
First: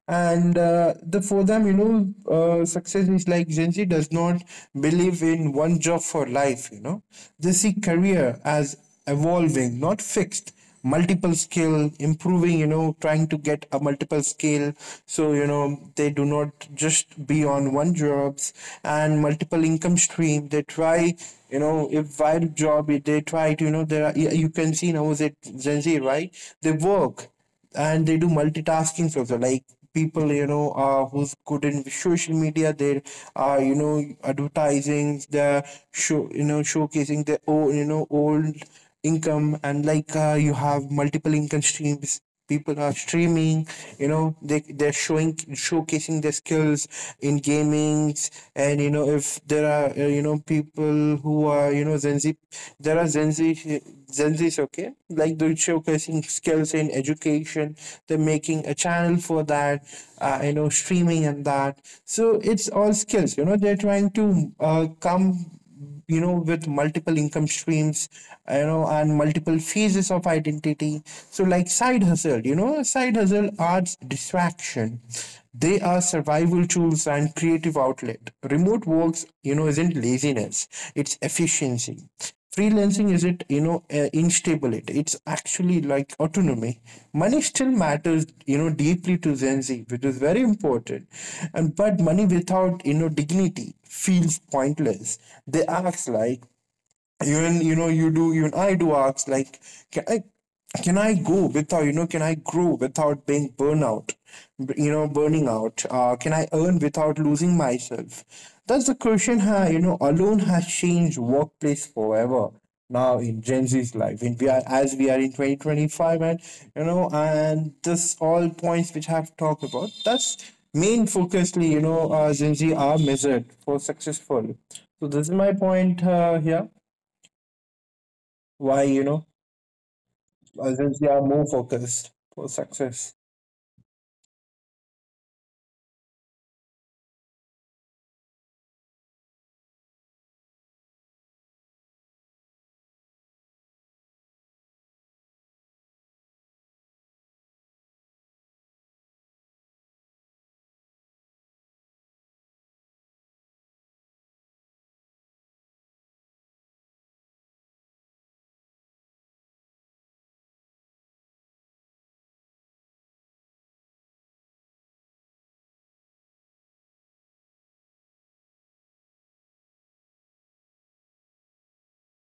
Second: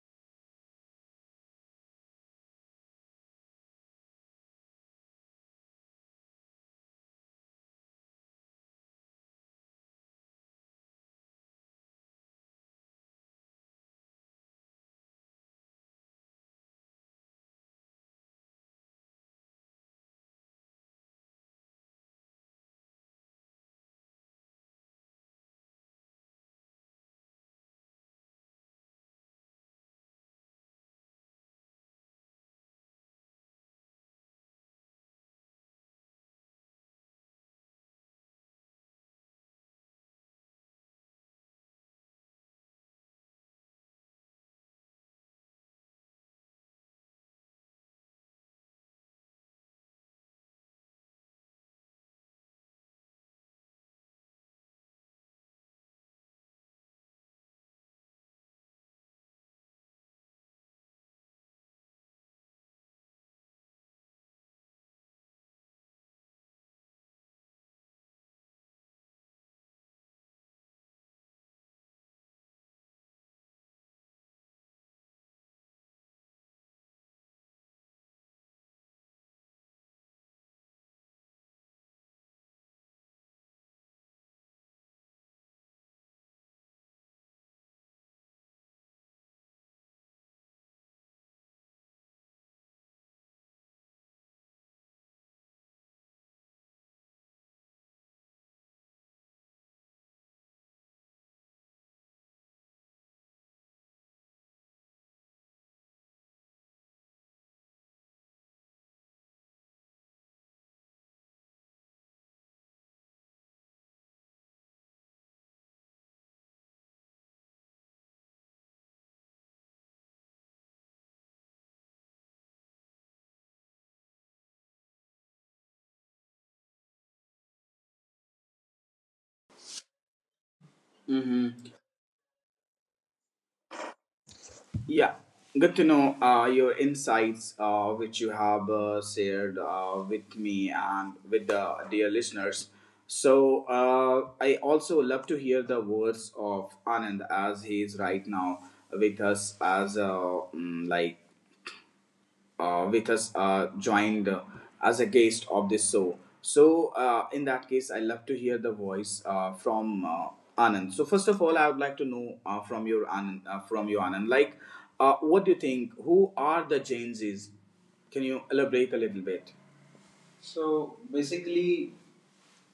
And the, for them, success is like Gen Z does not believe in one job for life. They see career as evolving, not fixed. Multiple skill improving, trying to get a multiple skill. So they do not just be on one jobs, and multiple income stream they try. If while job they try to, you know, there are, you can see now, is it Gen Z, right? They work, and they do multitasking also. Like, people, who's good in social media, they're advertising, they're show showcasing their own, old income, and like, you have multiple income streams. People are streaming, they, they're showing, showcasing their skills in gamings. And you know, if there are, people who are, Gen Z. There are Gen Z, Gen Zs, okay? Like, they're showcasing skills in education. They're making a channel for that, streaming and that. So it's all skills. You know, they're trying to come, with multiple income streams, and multiple phases of identity. So like, side hustle, side hustle are distraction, they are survival tools and creative outlet. Remote works, you know, isn't laziness, it's efficiency. Freelancing isn't, instability, it's actually like autonomy. Money still matters, you know, deeply to Gen Z, which is very important. And, but money without, dignity, feels pointless. They act like, even, you do, even I do ask, like, can i can I go without you know can I grow without being burnout, burning out. Can I earn without losing myself? That's the question. Ha, you know, alone has changed workplace forever. Now in Gen Z's life, in we are, as we are in 2025, and and this all points which I've talked about, that's main focusly, Gen Z are measured for successful. So this is my point, here why, others, they are Hmm. more focused for success. Yeah, good to know your insights, which you have shared with me and with the dear listeners. So I also love to hear the words of Anand as he is right now with us as a like with us joined as a guest of this show. So, in that case, I love to hear the voice from Anand. So, first of all, I would like to know from you Anand, like, what do you think? Who are the Gen Zs? Can you elaborate a little bit? So basically,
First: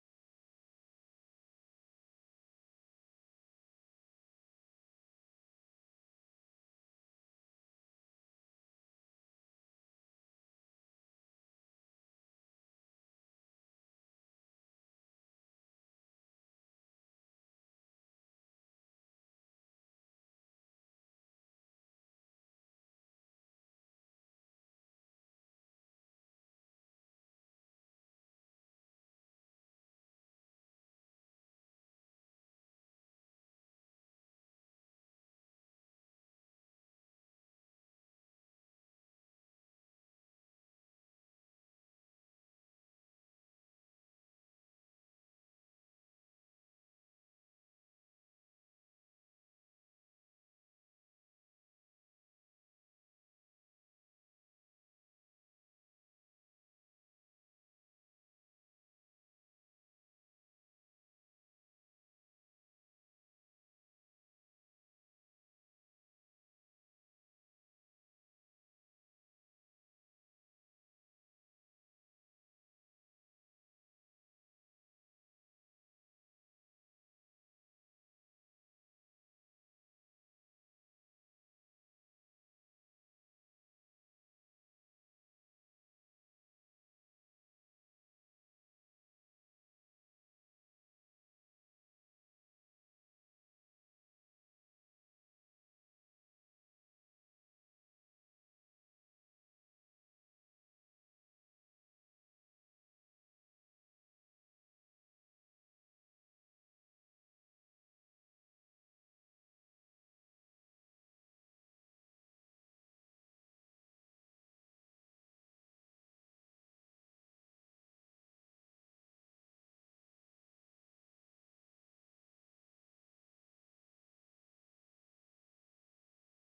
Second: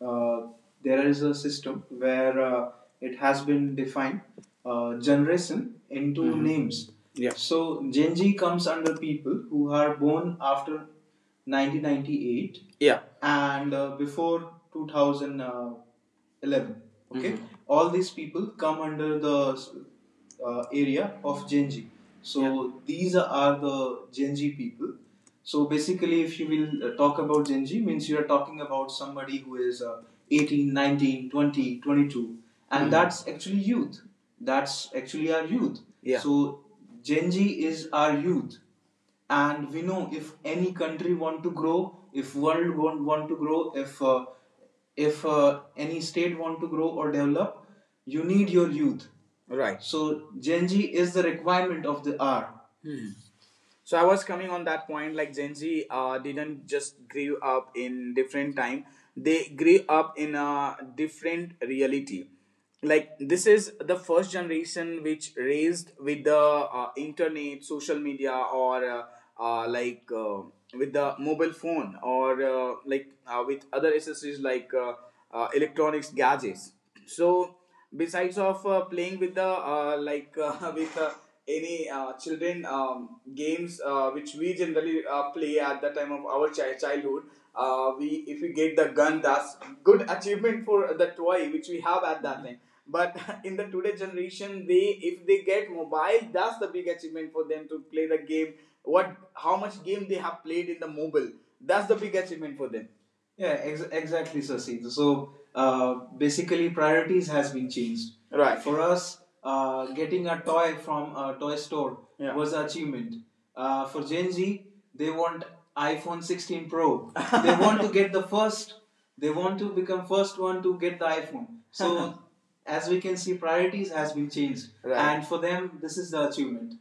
uh, there is a system where it has been defined generation into, mhm, names. Yeah. So Gen Z comes under people who are born after 1998, yeah, and before 2011. Okay, mhm, all these people come under the area of Genji. So yeah, these are the Genji people. So basically, if you will talk about Genji, means you are talking about somebody who is 18, 19, 20, 22. And mhm, that's actually youth. That's actually our youth. Yeah. So Genji is our youth, and we know if any country want to grow, if world want to grow, if any state want to grow or develop, you need your youth. Right. So Gen Z is the requirement of the hour. Hmm. So I was coming on that point. Like Gen Z didn't just grew up in different time; they grew up in a different reality. Like this is the first generation which raised with the internet, social media, or like with the mobile phone, or like with other accessories like electronics gadgets. So besides of playing with the like with any children games which we generally play at the time of our childhood, we, if we get the gun, that's good achievement for the toy which we have at that time. But in the today generation, they, if they get mobile, that's the big achievement for them to play the game. What, how much game they have played in the mobile, that's the big achievement for them. Yeah, exactly, Sasi. So basically, priorities has been changed. Right. For us, getting a toy from a toy store, yeah, was an achievement. For Gen Z, they want iPhone 16 Pro. They want to get the first. They want to become first one to get the iPhone. So as we can see, priorities has been changed, right, and for them, this is the achievement.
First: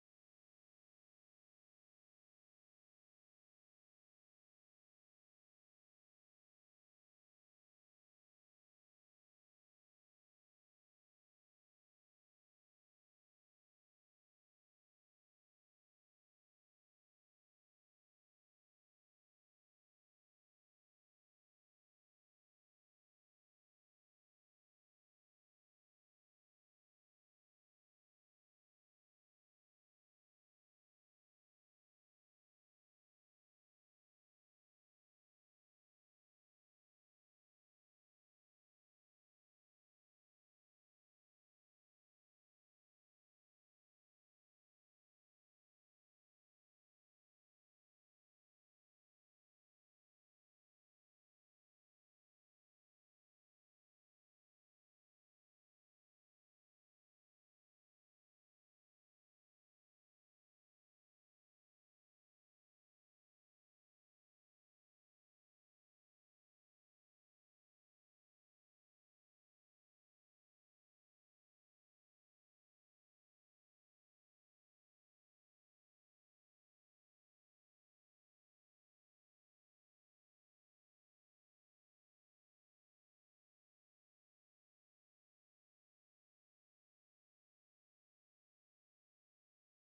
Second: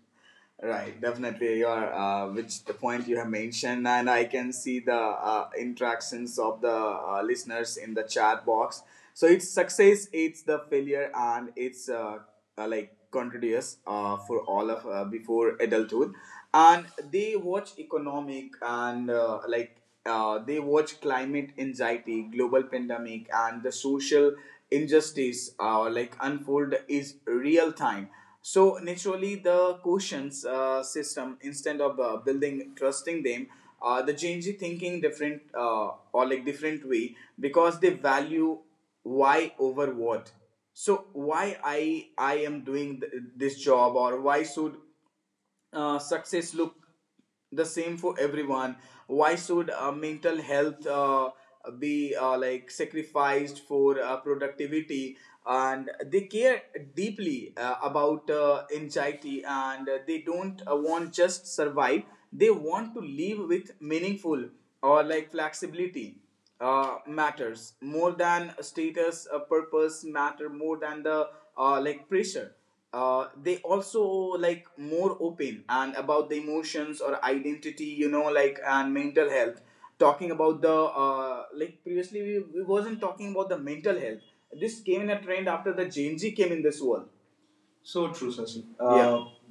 Right, definitely. Your which the point you have mentioned, and I can see the interactions of the listeners in the chat box. So it's success, it's the failure, and it's like continuous for all of before adulthood, and they watch economic and like they watch climate anxiety, global pandemic, and the social injustice like unfold is real time. So naturally, the quotients system instead of building trusting them, the Gen Z thinking different or like different way, because they value why over what. So why I am doing this job, or why should success look the same for everyone, why should mental health be like sacrificed for productivity. And they care deeply about anxiety, and they don't want just survive, they want to live with meaningful or like flexibility. Matters more than status, purpose matter more than the like pressure. They also like more open and about the emotions or identity, you know, like, and mental health talking about the like previously we wasn't talking about the mental health. This came in a trend after the Gen Z came in this world. So true, Sasi. Yeah,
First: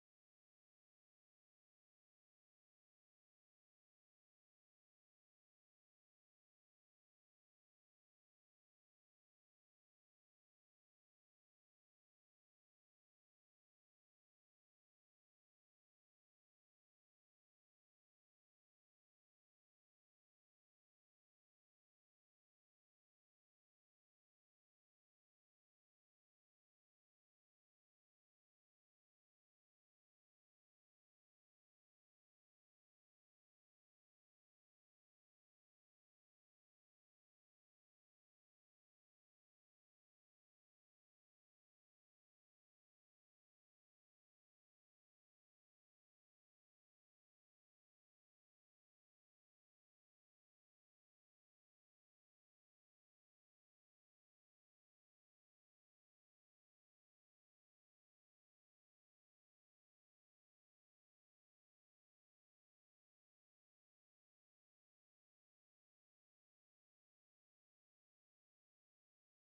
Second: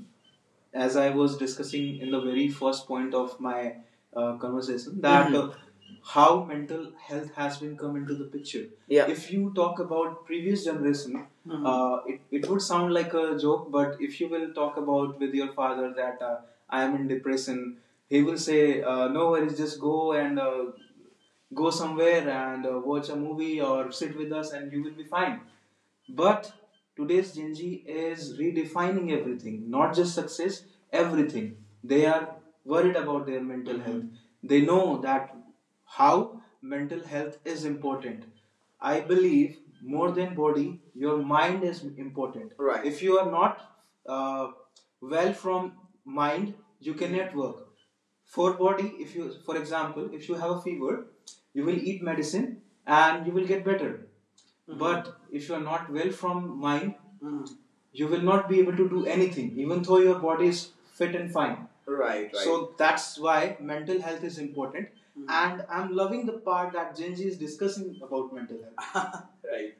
as I was discussing in the very first point of my conversation, that, mm-hmm, how mental health has been come into the picture. Yeah. If you talk about previous generation, mhm, it would sound like a joke, but if you will talk about with your father that I am in depression, he will say, no worries, just go and go somewhere and watch a movie or sit with us and you will be fine. But today's Gen Z is redefining everything, not just success, everything. They are worried about their mental, mm-hmm, health. They know that how mental health is important. I believe more than body, your mind is important. Right. If you are not uh, well from mind, you cannot work. For body, if you, for example, if you have a fever, you will eat medicine and you will get better. Mhm. But if you are not well from mind, mhm, you will not be able to do anything, even though your body is fit and fine. Right, right. So that's why mental health is important. Mhm. And I'm loving the part that Genji is discussing about mental health. Right.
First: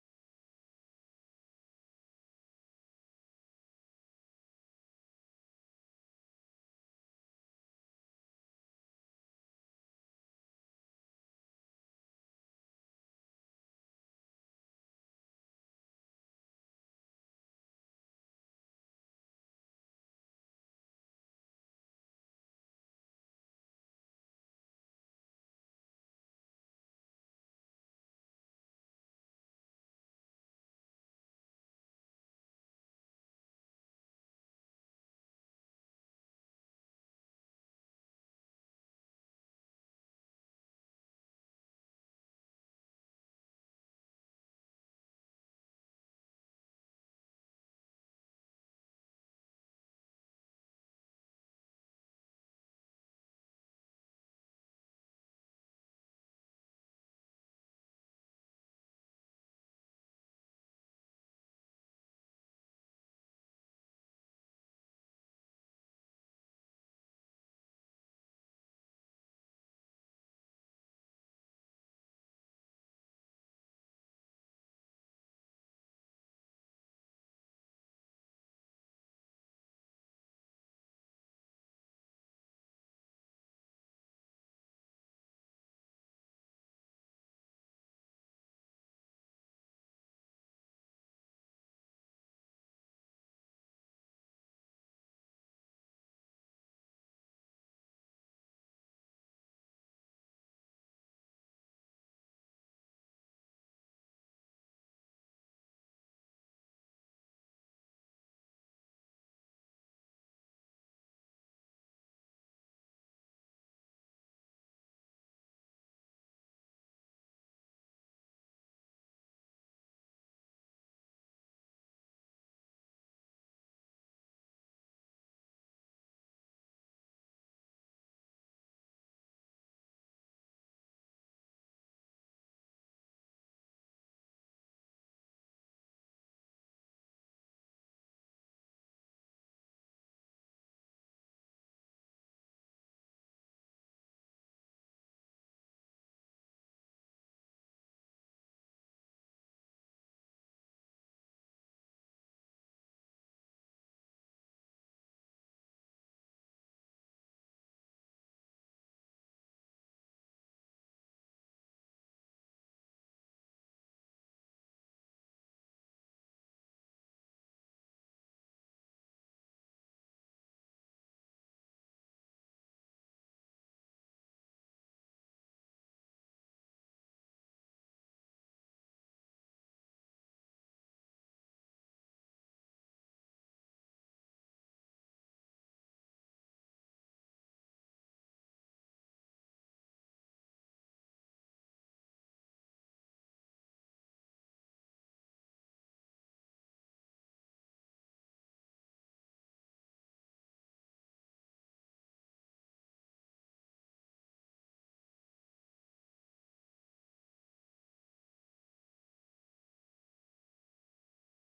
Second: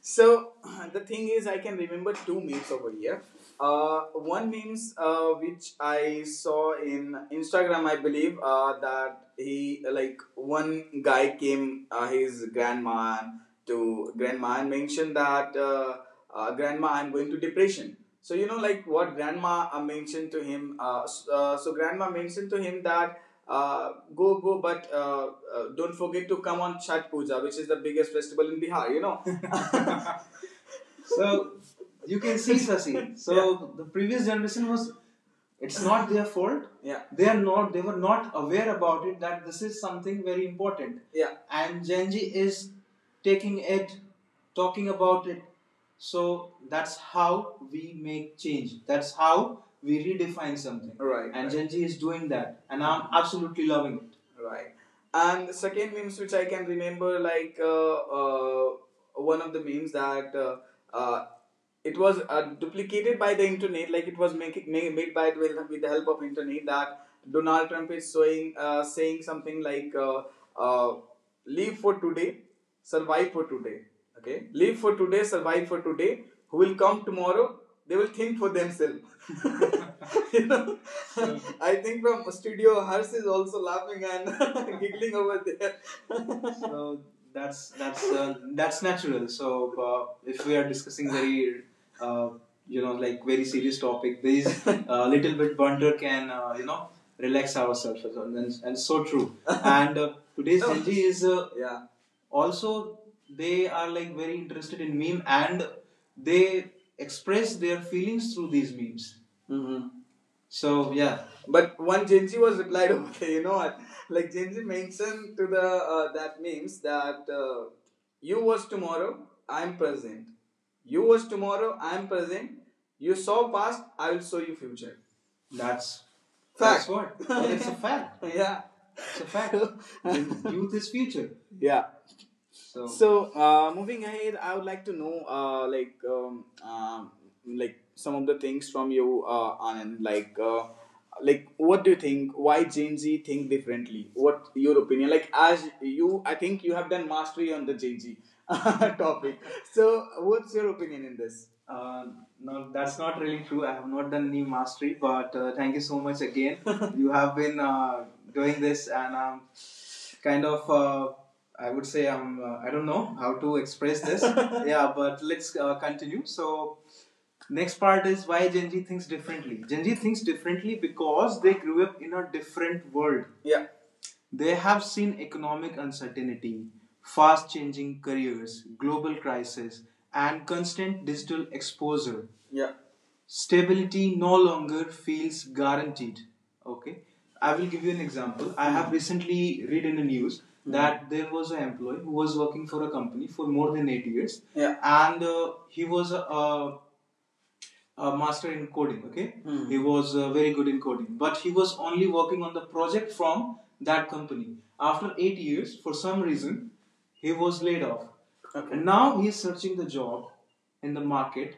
So the thing is, I can remember two memes over here. One memes which I saw in Instagram, I believe, that he, like, one guy came his grandma to grandma and mentioned that grandma, I'm going to depression. So you know, like what grandma mentioned to him. So grandma mentioned to him that uh, go, but don't forget to come on Chhat Puja, which is the biggest festival in Bihar. You know, so you can see, Sasi. So yeah, the previous generation was, it's not their fault. Yeah. They are not, they were not aware about it that this is something very important. Yeah. And Gen Z is taking it, talking about it. So that's how we make change. That's how we redefine something. Right. And right, Gen Z is doing that. And I'm absolutely loving it. Right. And the second memes which I can remember, like uh, one of the memes that uh, it was duplicated by the internet, like it was making made by with the help of internet, that Donald Trump is showing, saying something like uh, live for today, survive for today. Okay, live for today, survive for today. Who will come tomorrow, they will think for themselves. You know. Yeah. I think from studio Harsh is also laughing and giggling over there. So that's natural. So uh, if we are discussing very uh, you know, like very serious topic, these little bit banter can, you know, relax ourselves well. And so true. And today's Gen Z is, yeah, also they are like very interested in meme, and they express their feelings through these memes. Mm-hmm. So yeah. But one Gen Z was replied over there, you know what? Like Gen Z mentioned to the that means that you was tomorrow, I'm present. You was tomorrow, I'm present. You saw past, I will show you future. That's fact. That's what. It's a fact. Yeah. It's a fact. The youth is future. Yeah. So, so, moving ahead, I would like to know, like some of the things from you, Anand. Like, what do you think? Why Gen Z think differently? What your opinion? Like, as you, I think you have done mastery on the Gen Z topic. So, what's your opinion in this? No, that's not really true. I have not done any mastery, but thank you so much again. You have been doing this, and I'm kind of I would say I don't know how to express this. Yeah, but let's continue. So next part is why Gen Z thinks differently. Gen Z thinks differently because they grew up in a different world. Yeah. They have seen economic uncertainty, fast changing careers, global crisis, and constant digital exposure. Yeah. Stability no longer feels guaranteed. Okay, I will give you an example. I have recently read in the news that there was an employee who was working for a company for more than 8 years, yeah, and he was a a master in coding. Okay. Hmm. He was very good in coding, but he was only working on the project from that company. After 8 years, for some reason, he was laid off. Okay. And now he is searching the job in the market.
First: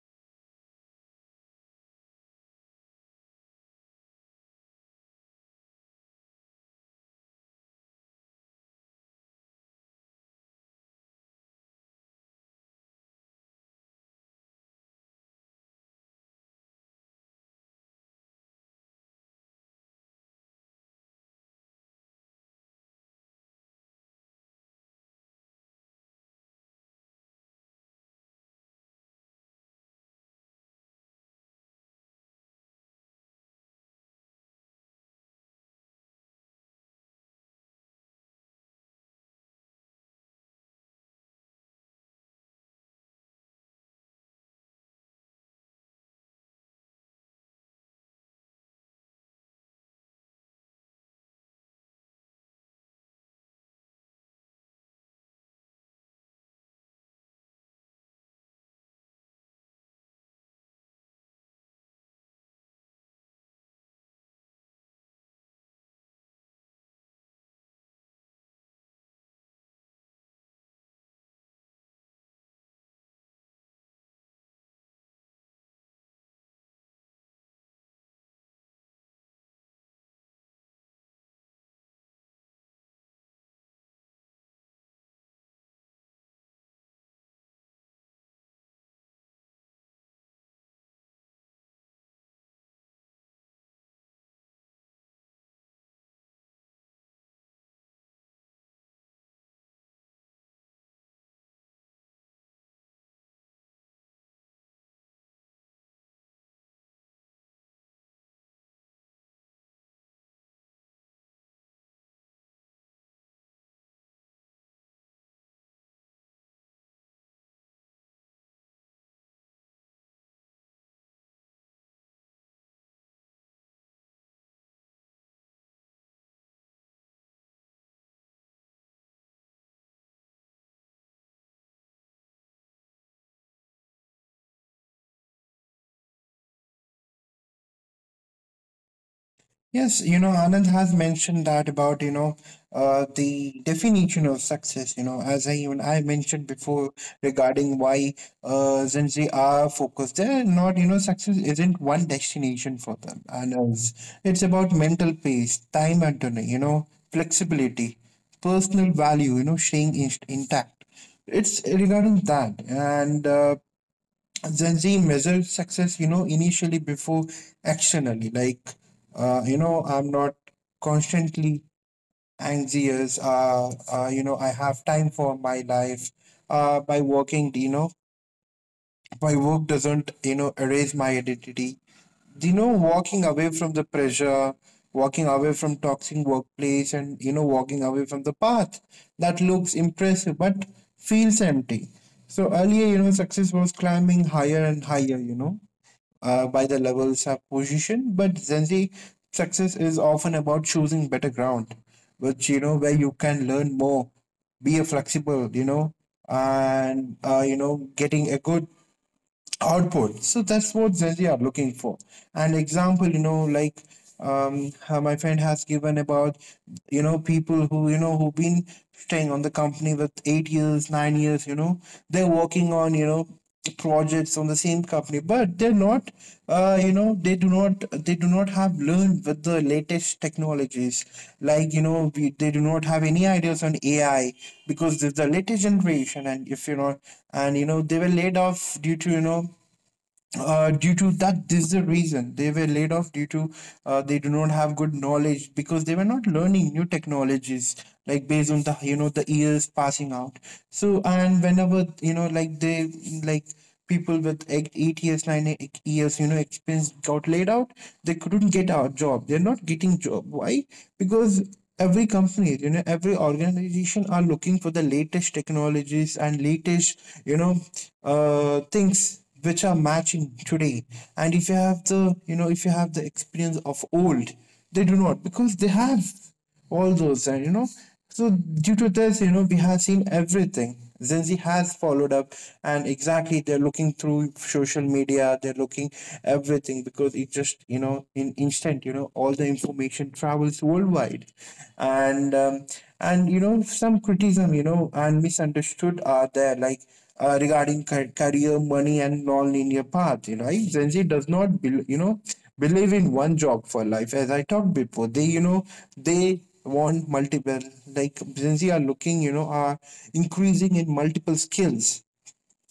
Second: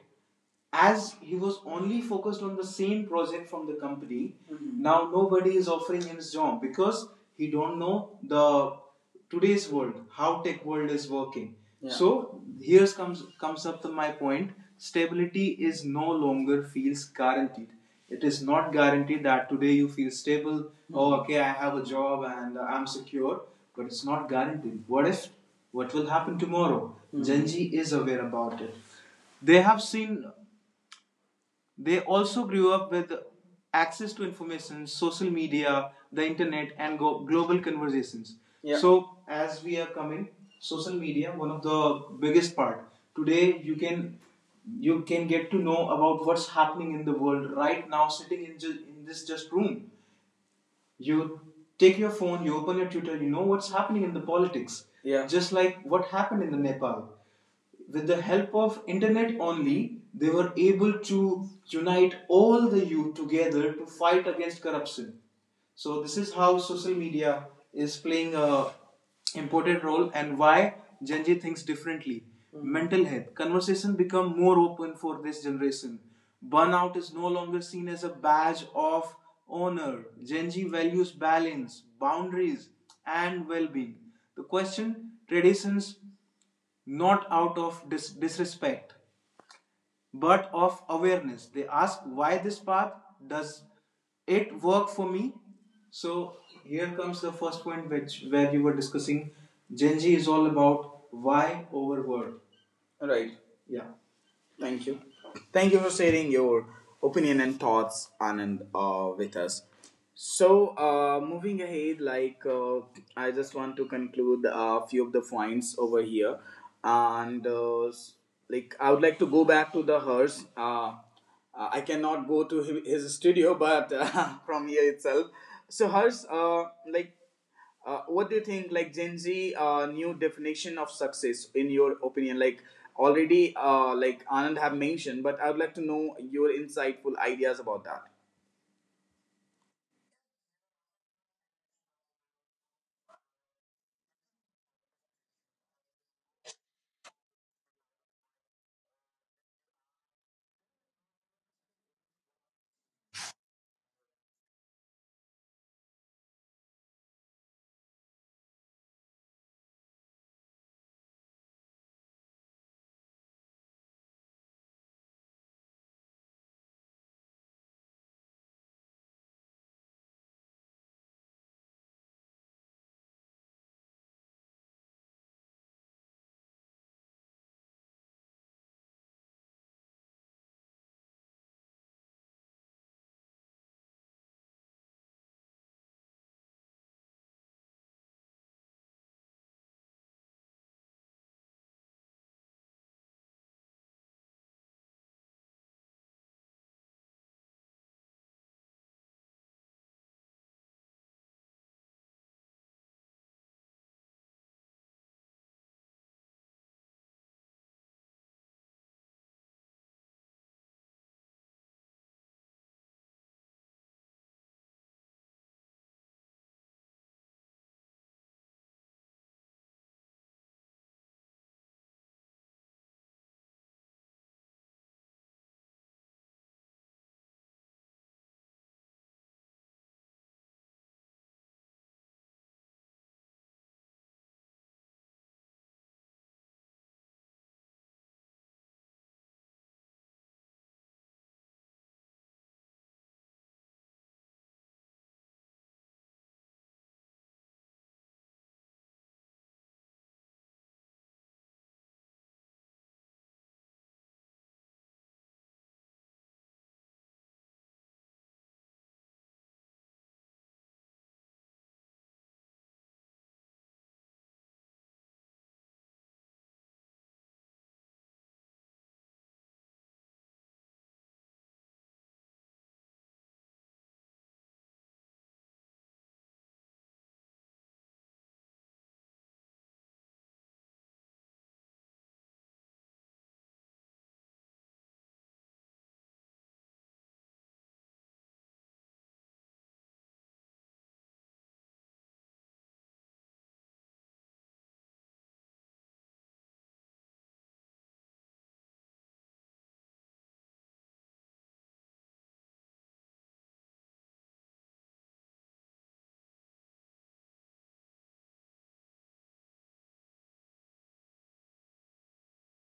As he was only focused on the same project from the company, mhm, now nobody is offering him his job because he don't know the today's world, how tech world is working. Yeah. So here comes up to my point. Stability is no longer feels guaranteed. It is not guaranteed that today you feel stable. Mm-hmm. Oh, okay, I have a job and I'm secure, but it's not guaranteed. What if? What will happen tomorrow? Genji is aware about it. They have seen they also grew up with access to information, social media, the internet, and global conversations. Yeah. So, as we are coming, social media one of the biggest part. Today, you can get to know about what's happening in the world right now, sitting in, in this just room. You take your phone, you open your Twitter, you know what's happening in the politics. Yeah. Just like what happened in the Nepal. With the help of internet only, they were able to unite all the youth together to fight against corruption. So this is how social media is playing a important role and why Gen Z thinks differently. Mm. Mental health conversation become more open for this generation. Burnout is no longer seen as a badge of honor. Gen Z values balance, boundaries, and well-being. The question traditions not out of disrespect but of awareness. They ask why this path does it work for me? So here comes the first point which where you were discussing Genji is all about why over word. Right. Yeah. Thank you. Thank you for sharing your opinion and thoughts, Anand, with us. So, moving ahead, like I just want to conclude a few of the points over here, and like I would like to go back to the hers. I cannot go to his studio, but from here itself. So hers, like what do you think, like Gen Z, new definition of success, in your opinion? Like already, like Anand have mentioned, but I would like to know your insightful ideas about that. Yes, you know, Anand has mentioned that about, you know, the definition of success. You know, as I, even I mentioned before, regarding why, Gen Z are focused. They're not, you know, success isn't one destination for them. It's about mental pace, time and money, you know, flexibility, personal value, you know, staying in, intact. It's regarding that. And Gen Z measures success, you know, initially before externally. Like, you know, I'm not constantly anxious. You know, I have time for my life. By working, you know, my work doesn't, you know, erase my identity. You know, walking away from the pressure, walking away from toxic workplace, and you know, walking away from the path that looks impressive but feels empty. So earlier, you know, success was climbing higher and higher. By the levels of position. But generally, success is often about choosing better ground, which, you know, where you can learn more, be a flexible, you know, and you know, getting a good output. So that's what generally are looking for. An example, you know, like, my friend has given about, you know, people who, who've been staying on the company with 8 years, 9 years, you know, they're working on, projects on the, from the same company, but they're not. You know, They do not have learned with the latest technologies. Like, you know, they do not have any ideas on AI because it's the latest generation. And if you know, and you know, they were laid off due to, due to that, this is the reason they were laid off, due to they do not have good knowledge because they were not learning new technologies, like based on the, you know, the years passing out. So, and whenever, you know, like people with eight years, nine years, you know, experience, got laid out, they couldn't get a job, they're not getting job. Why? Because every company, you know, every organization are looking for the latest technologies and latest, you know things which are matching today. And if you have the, you know, if you have the experience of old, they do not, because they have all those, and you know. So, due to this, you know, we have seen everything. Gen Z has followed up, and exactly they're looking through social media, they're looking everything, because it just, you know, in instant, you know, all the information travels worldwide. And, um, and you know, some criticism, you know, and misunderstood are there, like, regarding career, money, and non-linear path. You know, right? Gen Z does not, bel you know, believe in one job for life. As I talked before, they, you know, they want multiple, like, Gen Z are looking, you know, are increasing in multiple skills,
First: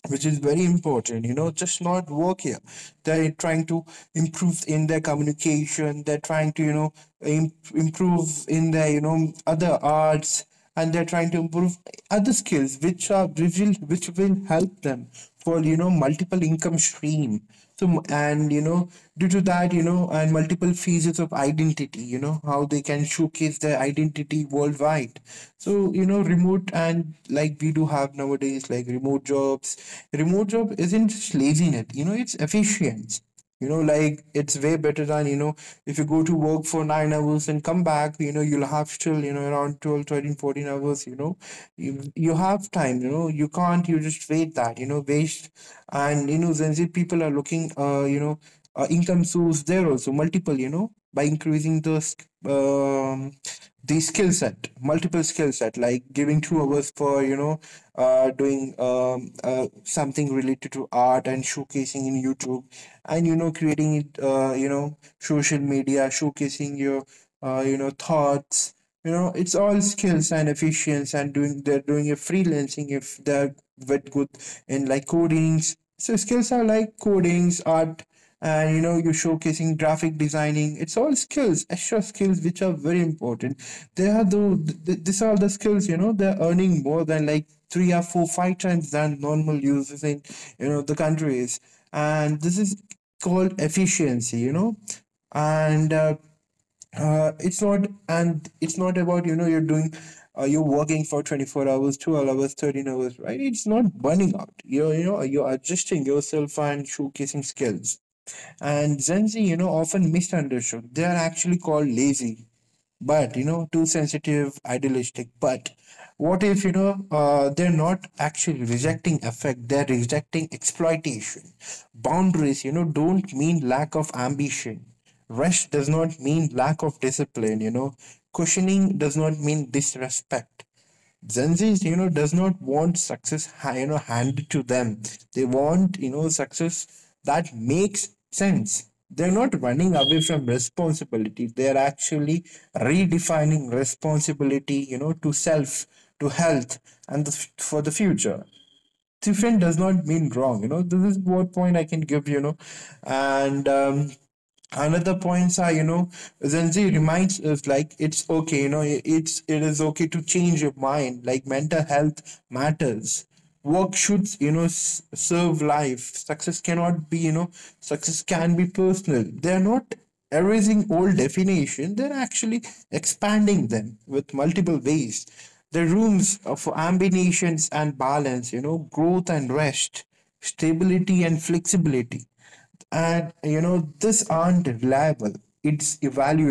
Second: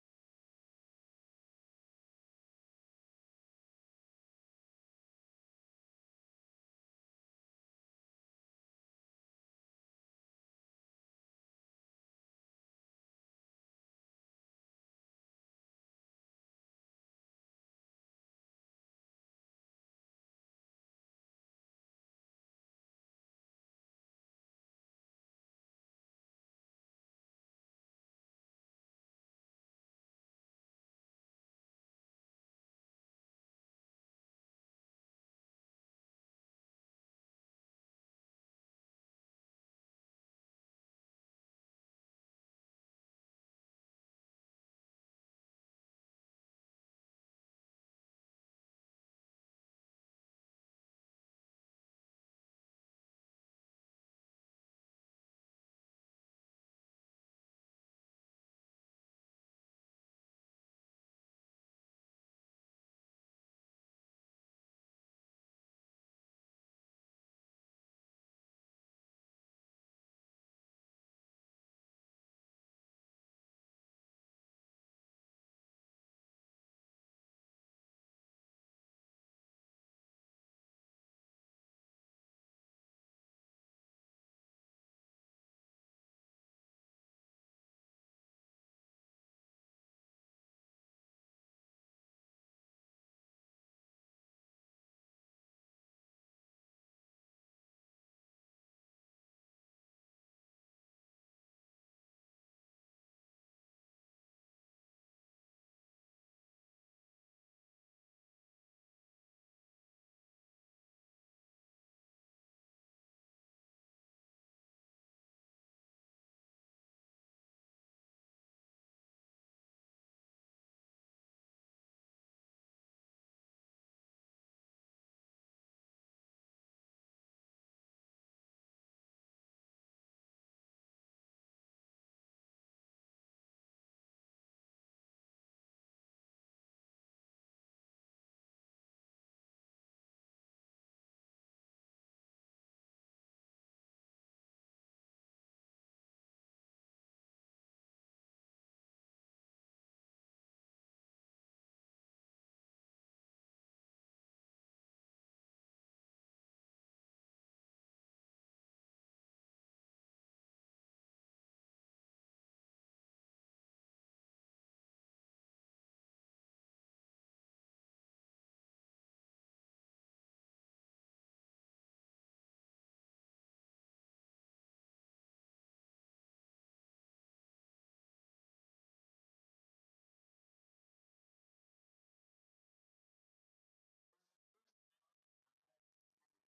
which is very important, you know, just not work here. They're trying to improve in their communication, they're trying to, you know, improve in their, you know, other arts, and they're trying to improve other skills which are which will help them for, you know, multiple income stream. So and you know due to that, you know, and multiple phases of identity, you know, how they can showcase their identity worldwide. So, you know, remote, and like, we do have nowadays like remote jobs. Remote job isn't just laziness, you know, it's efficient. You know, like it's way better than, you know, if you go to work for 9 hours and come back, you know, you'll have still, you know, around 12, 13, 14 hours, you know. You have time, you know, you can't, you just wait that, you know, waste. And, you know, Gen Z people are looking, income source there also multiple, you know, by increasing the the skill set, multiple skill set, like giving 2 hours for, doing, something related to art and showcasing in YouTube, and you know, creating it, social media showcasing your, thoughts. You know, it's all skills and efficiency. And doing they're doing a freelancing if they're with good in like codings. So skills are like codings, art, and you know, you're showcasing graphic designing. It's all skills, extra skills, which are very important. They are the th- These are the skills, you know. They're earning more than like 3 or 4 5 times than normal users in, you know, the countries. And this is called efficiency, you know. And It's not, and it's not about, you know, you're doing, you're working for 24 hours, 12 hours, 13 hours. Right? It's not burning out. You are, you know, you're adjusting yourself and showcasing skills. And Gen Z, you know, often misunderstood. They are actually called lazy, but you know, too sensitive, idealistic. But what if, they're not actually rejecting effect? They're rejecting exploitation. Boundaries, you know, don't mean lack of ambition. Rest does not mean lack of discipline. You know, cushioning does not mean disrespect. Gen Z, you know, does not want success, you know, handed to them. They want, you know, success that makes sense. They're not running away from responsibility. They're actually redefining responsibility, you know, to self, to health, and for the future. Different does not mean wrong, you know. This is what point I can give, you know. And another points are, you know, Gen Z reminds us like, it's okay, you know, it's, it is okay to change your mind, like mental health matters, work should, you know, serve life, success cannot be, you know, success can be personal. They are not erasing old definition, they're actually expanding them with multiple ways. The rooms of ambitions and balance, you know, growth and rest, stability and flexibility. And you know, this aren't reliable. It's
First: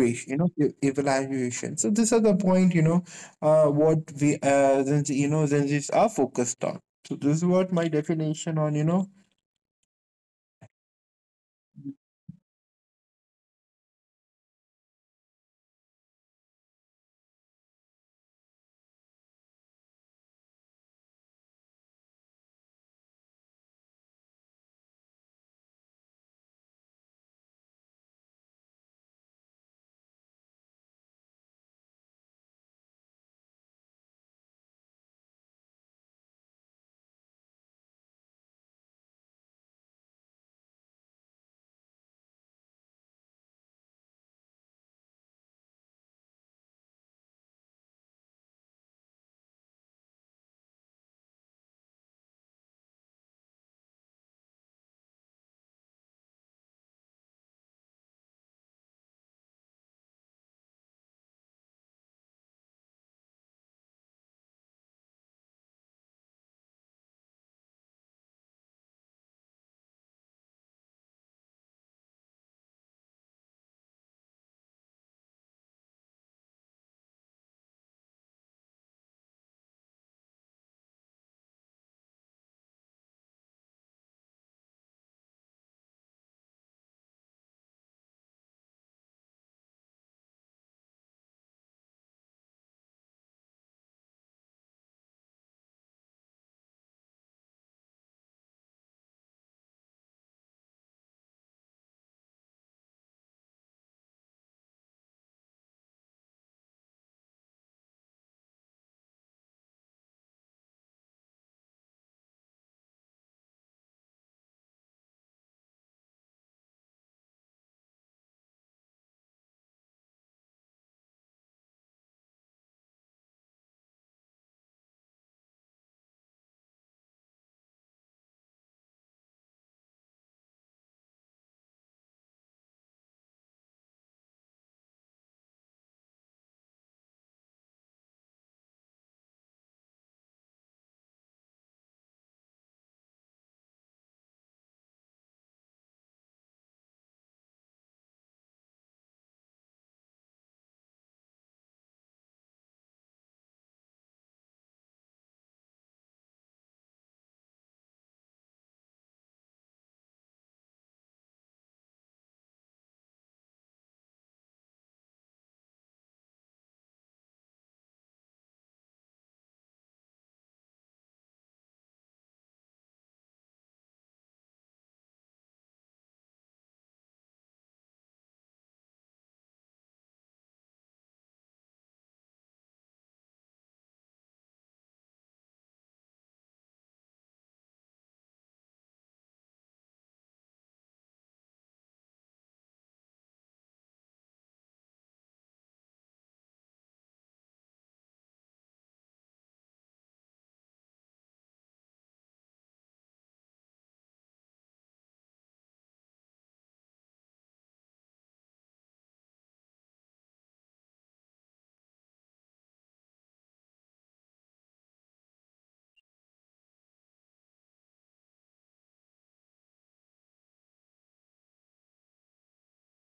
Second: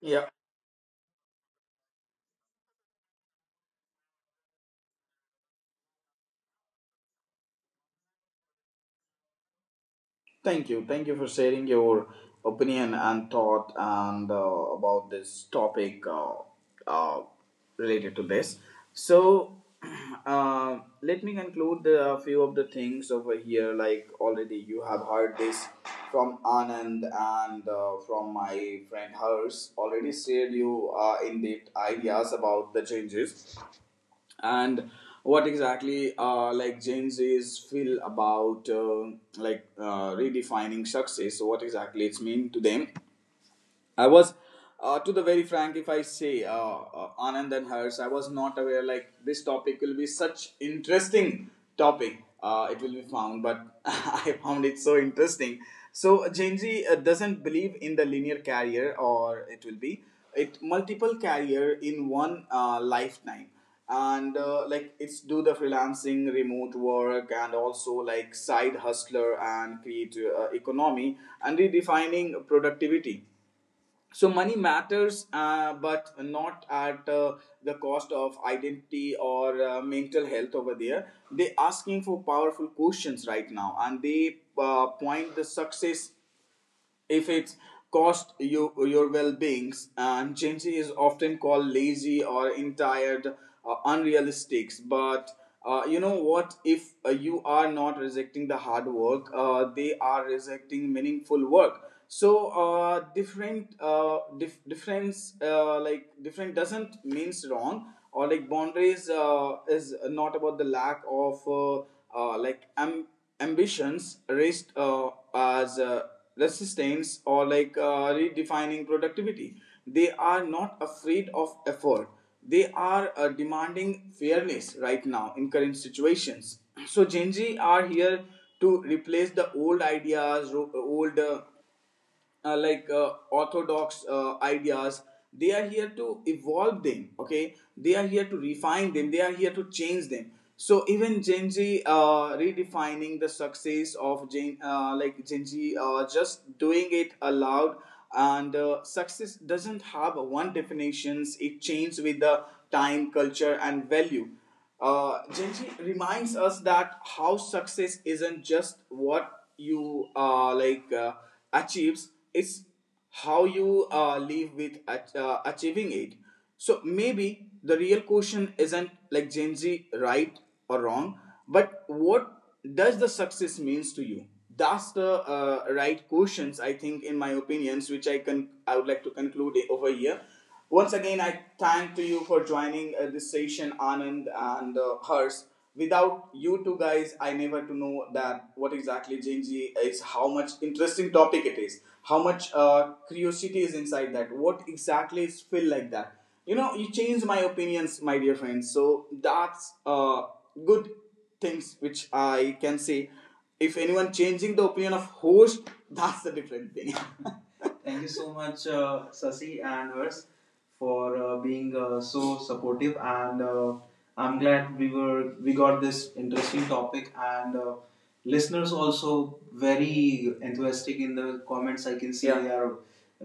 Yeah. you know, evaluation. So these are the point, you know, what we, then, you know, then are focused on. So this is what my definition on, you know. Thank you. Thank you for sharing your opinion and thought and about this topic uh, related to this. So, let me conclude the, a few of the things over here. Like already, you have heard this from Anand and from my friend Hers. Already shared you in depth ideas about the changes and what exactly like Gen Z's feel about like redefining success. So what exactly it's mean to them, I was, to the very frank, if I say Anand and Hers, I was not aware like this topic will be such interesting topic. It will be found, but I found it so interesting. So Genji doesn't believe in the linear career, or it will be it multiple career in one lifetime and like it's do the freelancing remote work and also like side hustler and create economy and redefining productivity. So money matters but not at the cost of identity or mental health. Over there they asking for powerful questions right now, and they point the success if it's cost you your well-beings. And Gen Z is often called lazy or entitled, unrealistic, but you know what if you are not rejecting the hard work, they are rejecting meaningful work. So different dif- difference like different doesn't means wrong, or like boundaries is not about the lack of uh, like am- ambitions raised as resistance or like redefining productivity. They are not afraid of effort. They are demanding fairness right now in current situations. So Gen Z are here to replace the old ideas old orthodox ideas. They are here to evolve them. Okay, they are here to refine them, they are here to change them. So even Gen Z redefining the success of gen like Gen Z just doing it aloud. And success doesn't have one definitions. It changes with the time, culture and value. Genji reminds us that how success isn't just what you achieves; it's how you live with achieving it. So maybe the real question isn't like Genji right or wrong, but what does the success means to you? That's the right questions I think, in my opinions, which I would like to conclude over here. Once again, I thank to you for joining this session, Anand and Hers. Without you two guys, I never to know that what exactly Genji is, how much interesting topic it is, how much curiosity is inside that, what exactly is feel like that. You know, you changed my opinions, my dear friends. So that's good things which I can say. If anyone changing the opinion of host, that's a different thing. Thank you so much, Sasi and Hers, for being so supportive. And I'm glad we got this interesting topic. And listeners also very enthusiastic in the comments. I can see. Yeah, they are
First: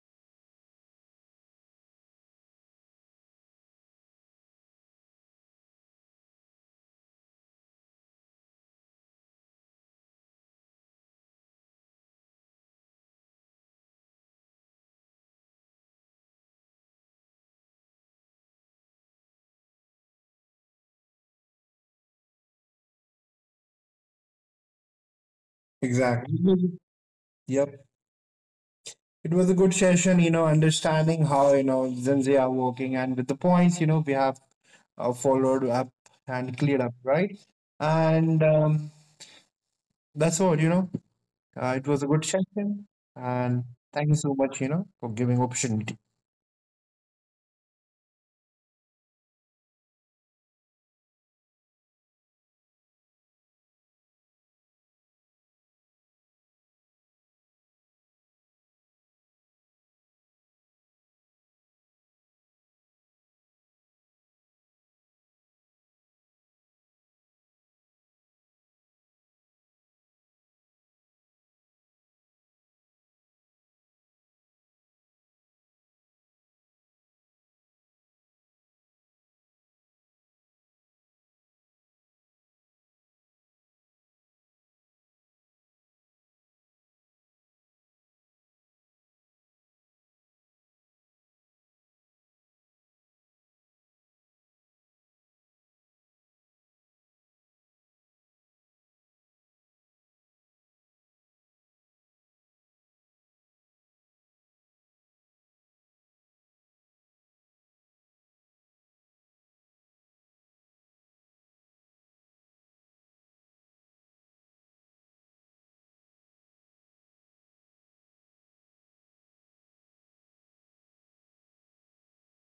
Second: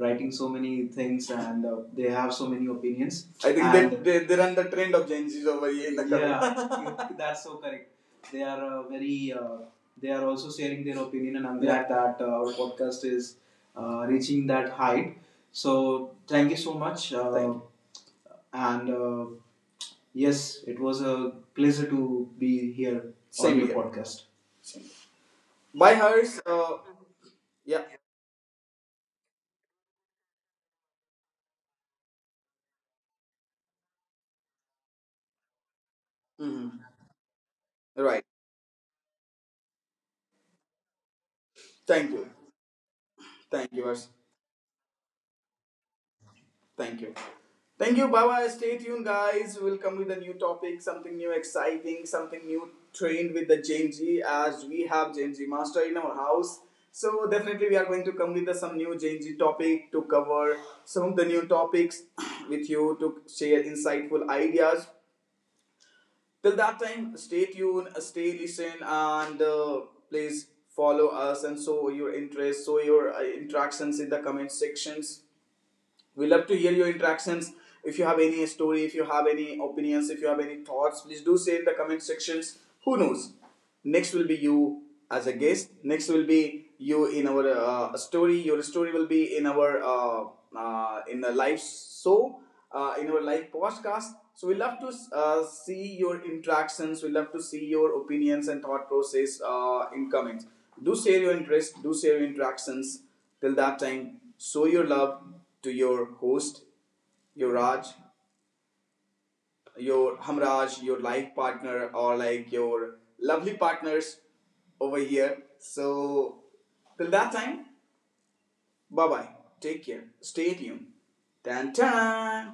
writing so many things and they have so many opinions. I think and that they run the trend of Gen Zs over here in the yeah, that's so correct. They are very. They are also sharing their opinion, and I'm yeah, glad yeah, that our podcast is reaching that height. So thank you so much. Thank you. And yes, it was a pleasure to be here. Same on your here podcast. Bye, Exactly. Harsh. Yeah. Yep. It was a good session, you know, understanding how, you know, Zenzi are working, and with the points, you know, we have followed up and cleared Mhm. up, right? Right. And that's all, you know, it was a Thank good you. session. And Thank you, thank Harsh. you so much, you know, for giving opportunity. Thank you. Thank you. Bye bye. Stay tuned, guys. We'll come with a new topic, something new, exciting, something new, trained with the Gen Z, as we have Gen Z Master in our house. So, definitely, we are going to come with the some new Gen Z topic to cover some of the new topics with you to share insightful ideas. Till that time, stay tuned, stay listen, and please follow us and show your interest, show your interactions in the comment sections. We love to hear your interactions. If you have any story, if you have any opinions, if you have any thoughts, please do say in the comment sections. Who knows, next will be you as a guest. Next will be you in our story. Your story will be in our in the live show, in our live podcast. So we love to see your interactions, we love to see your opinions and thought process in comments. Do share your interest, do share your interactions. Till that time, show your love to your host, your Raj, your Hamraj, your life partner, or like your lovely partners over here. So, till that time, bye bye. Take care. Stay tuned. Tan tan.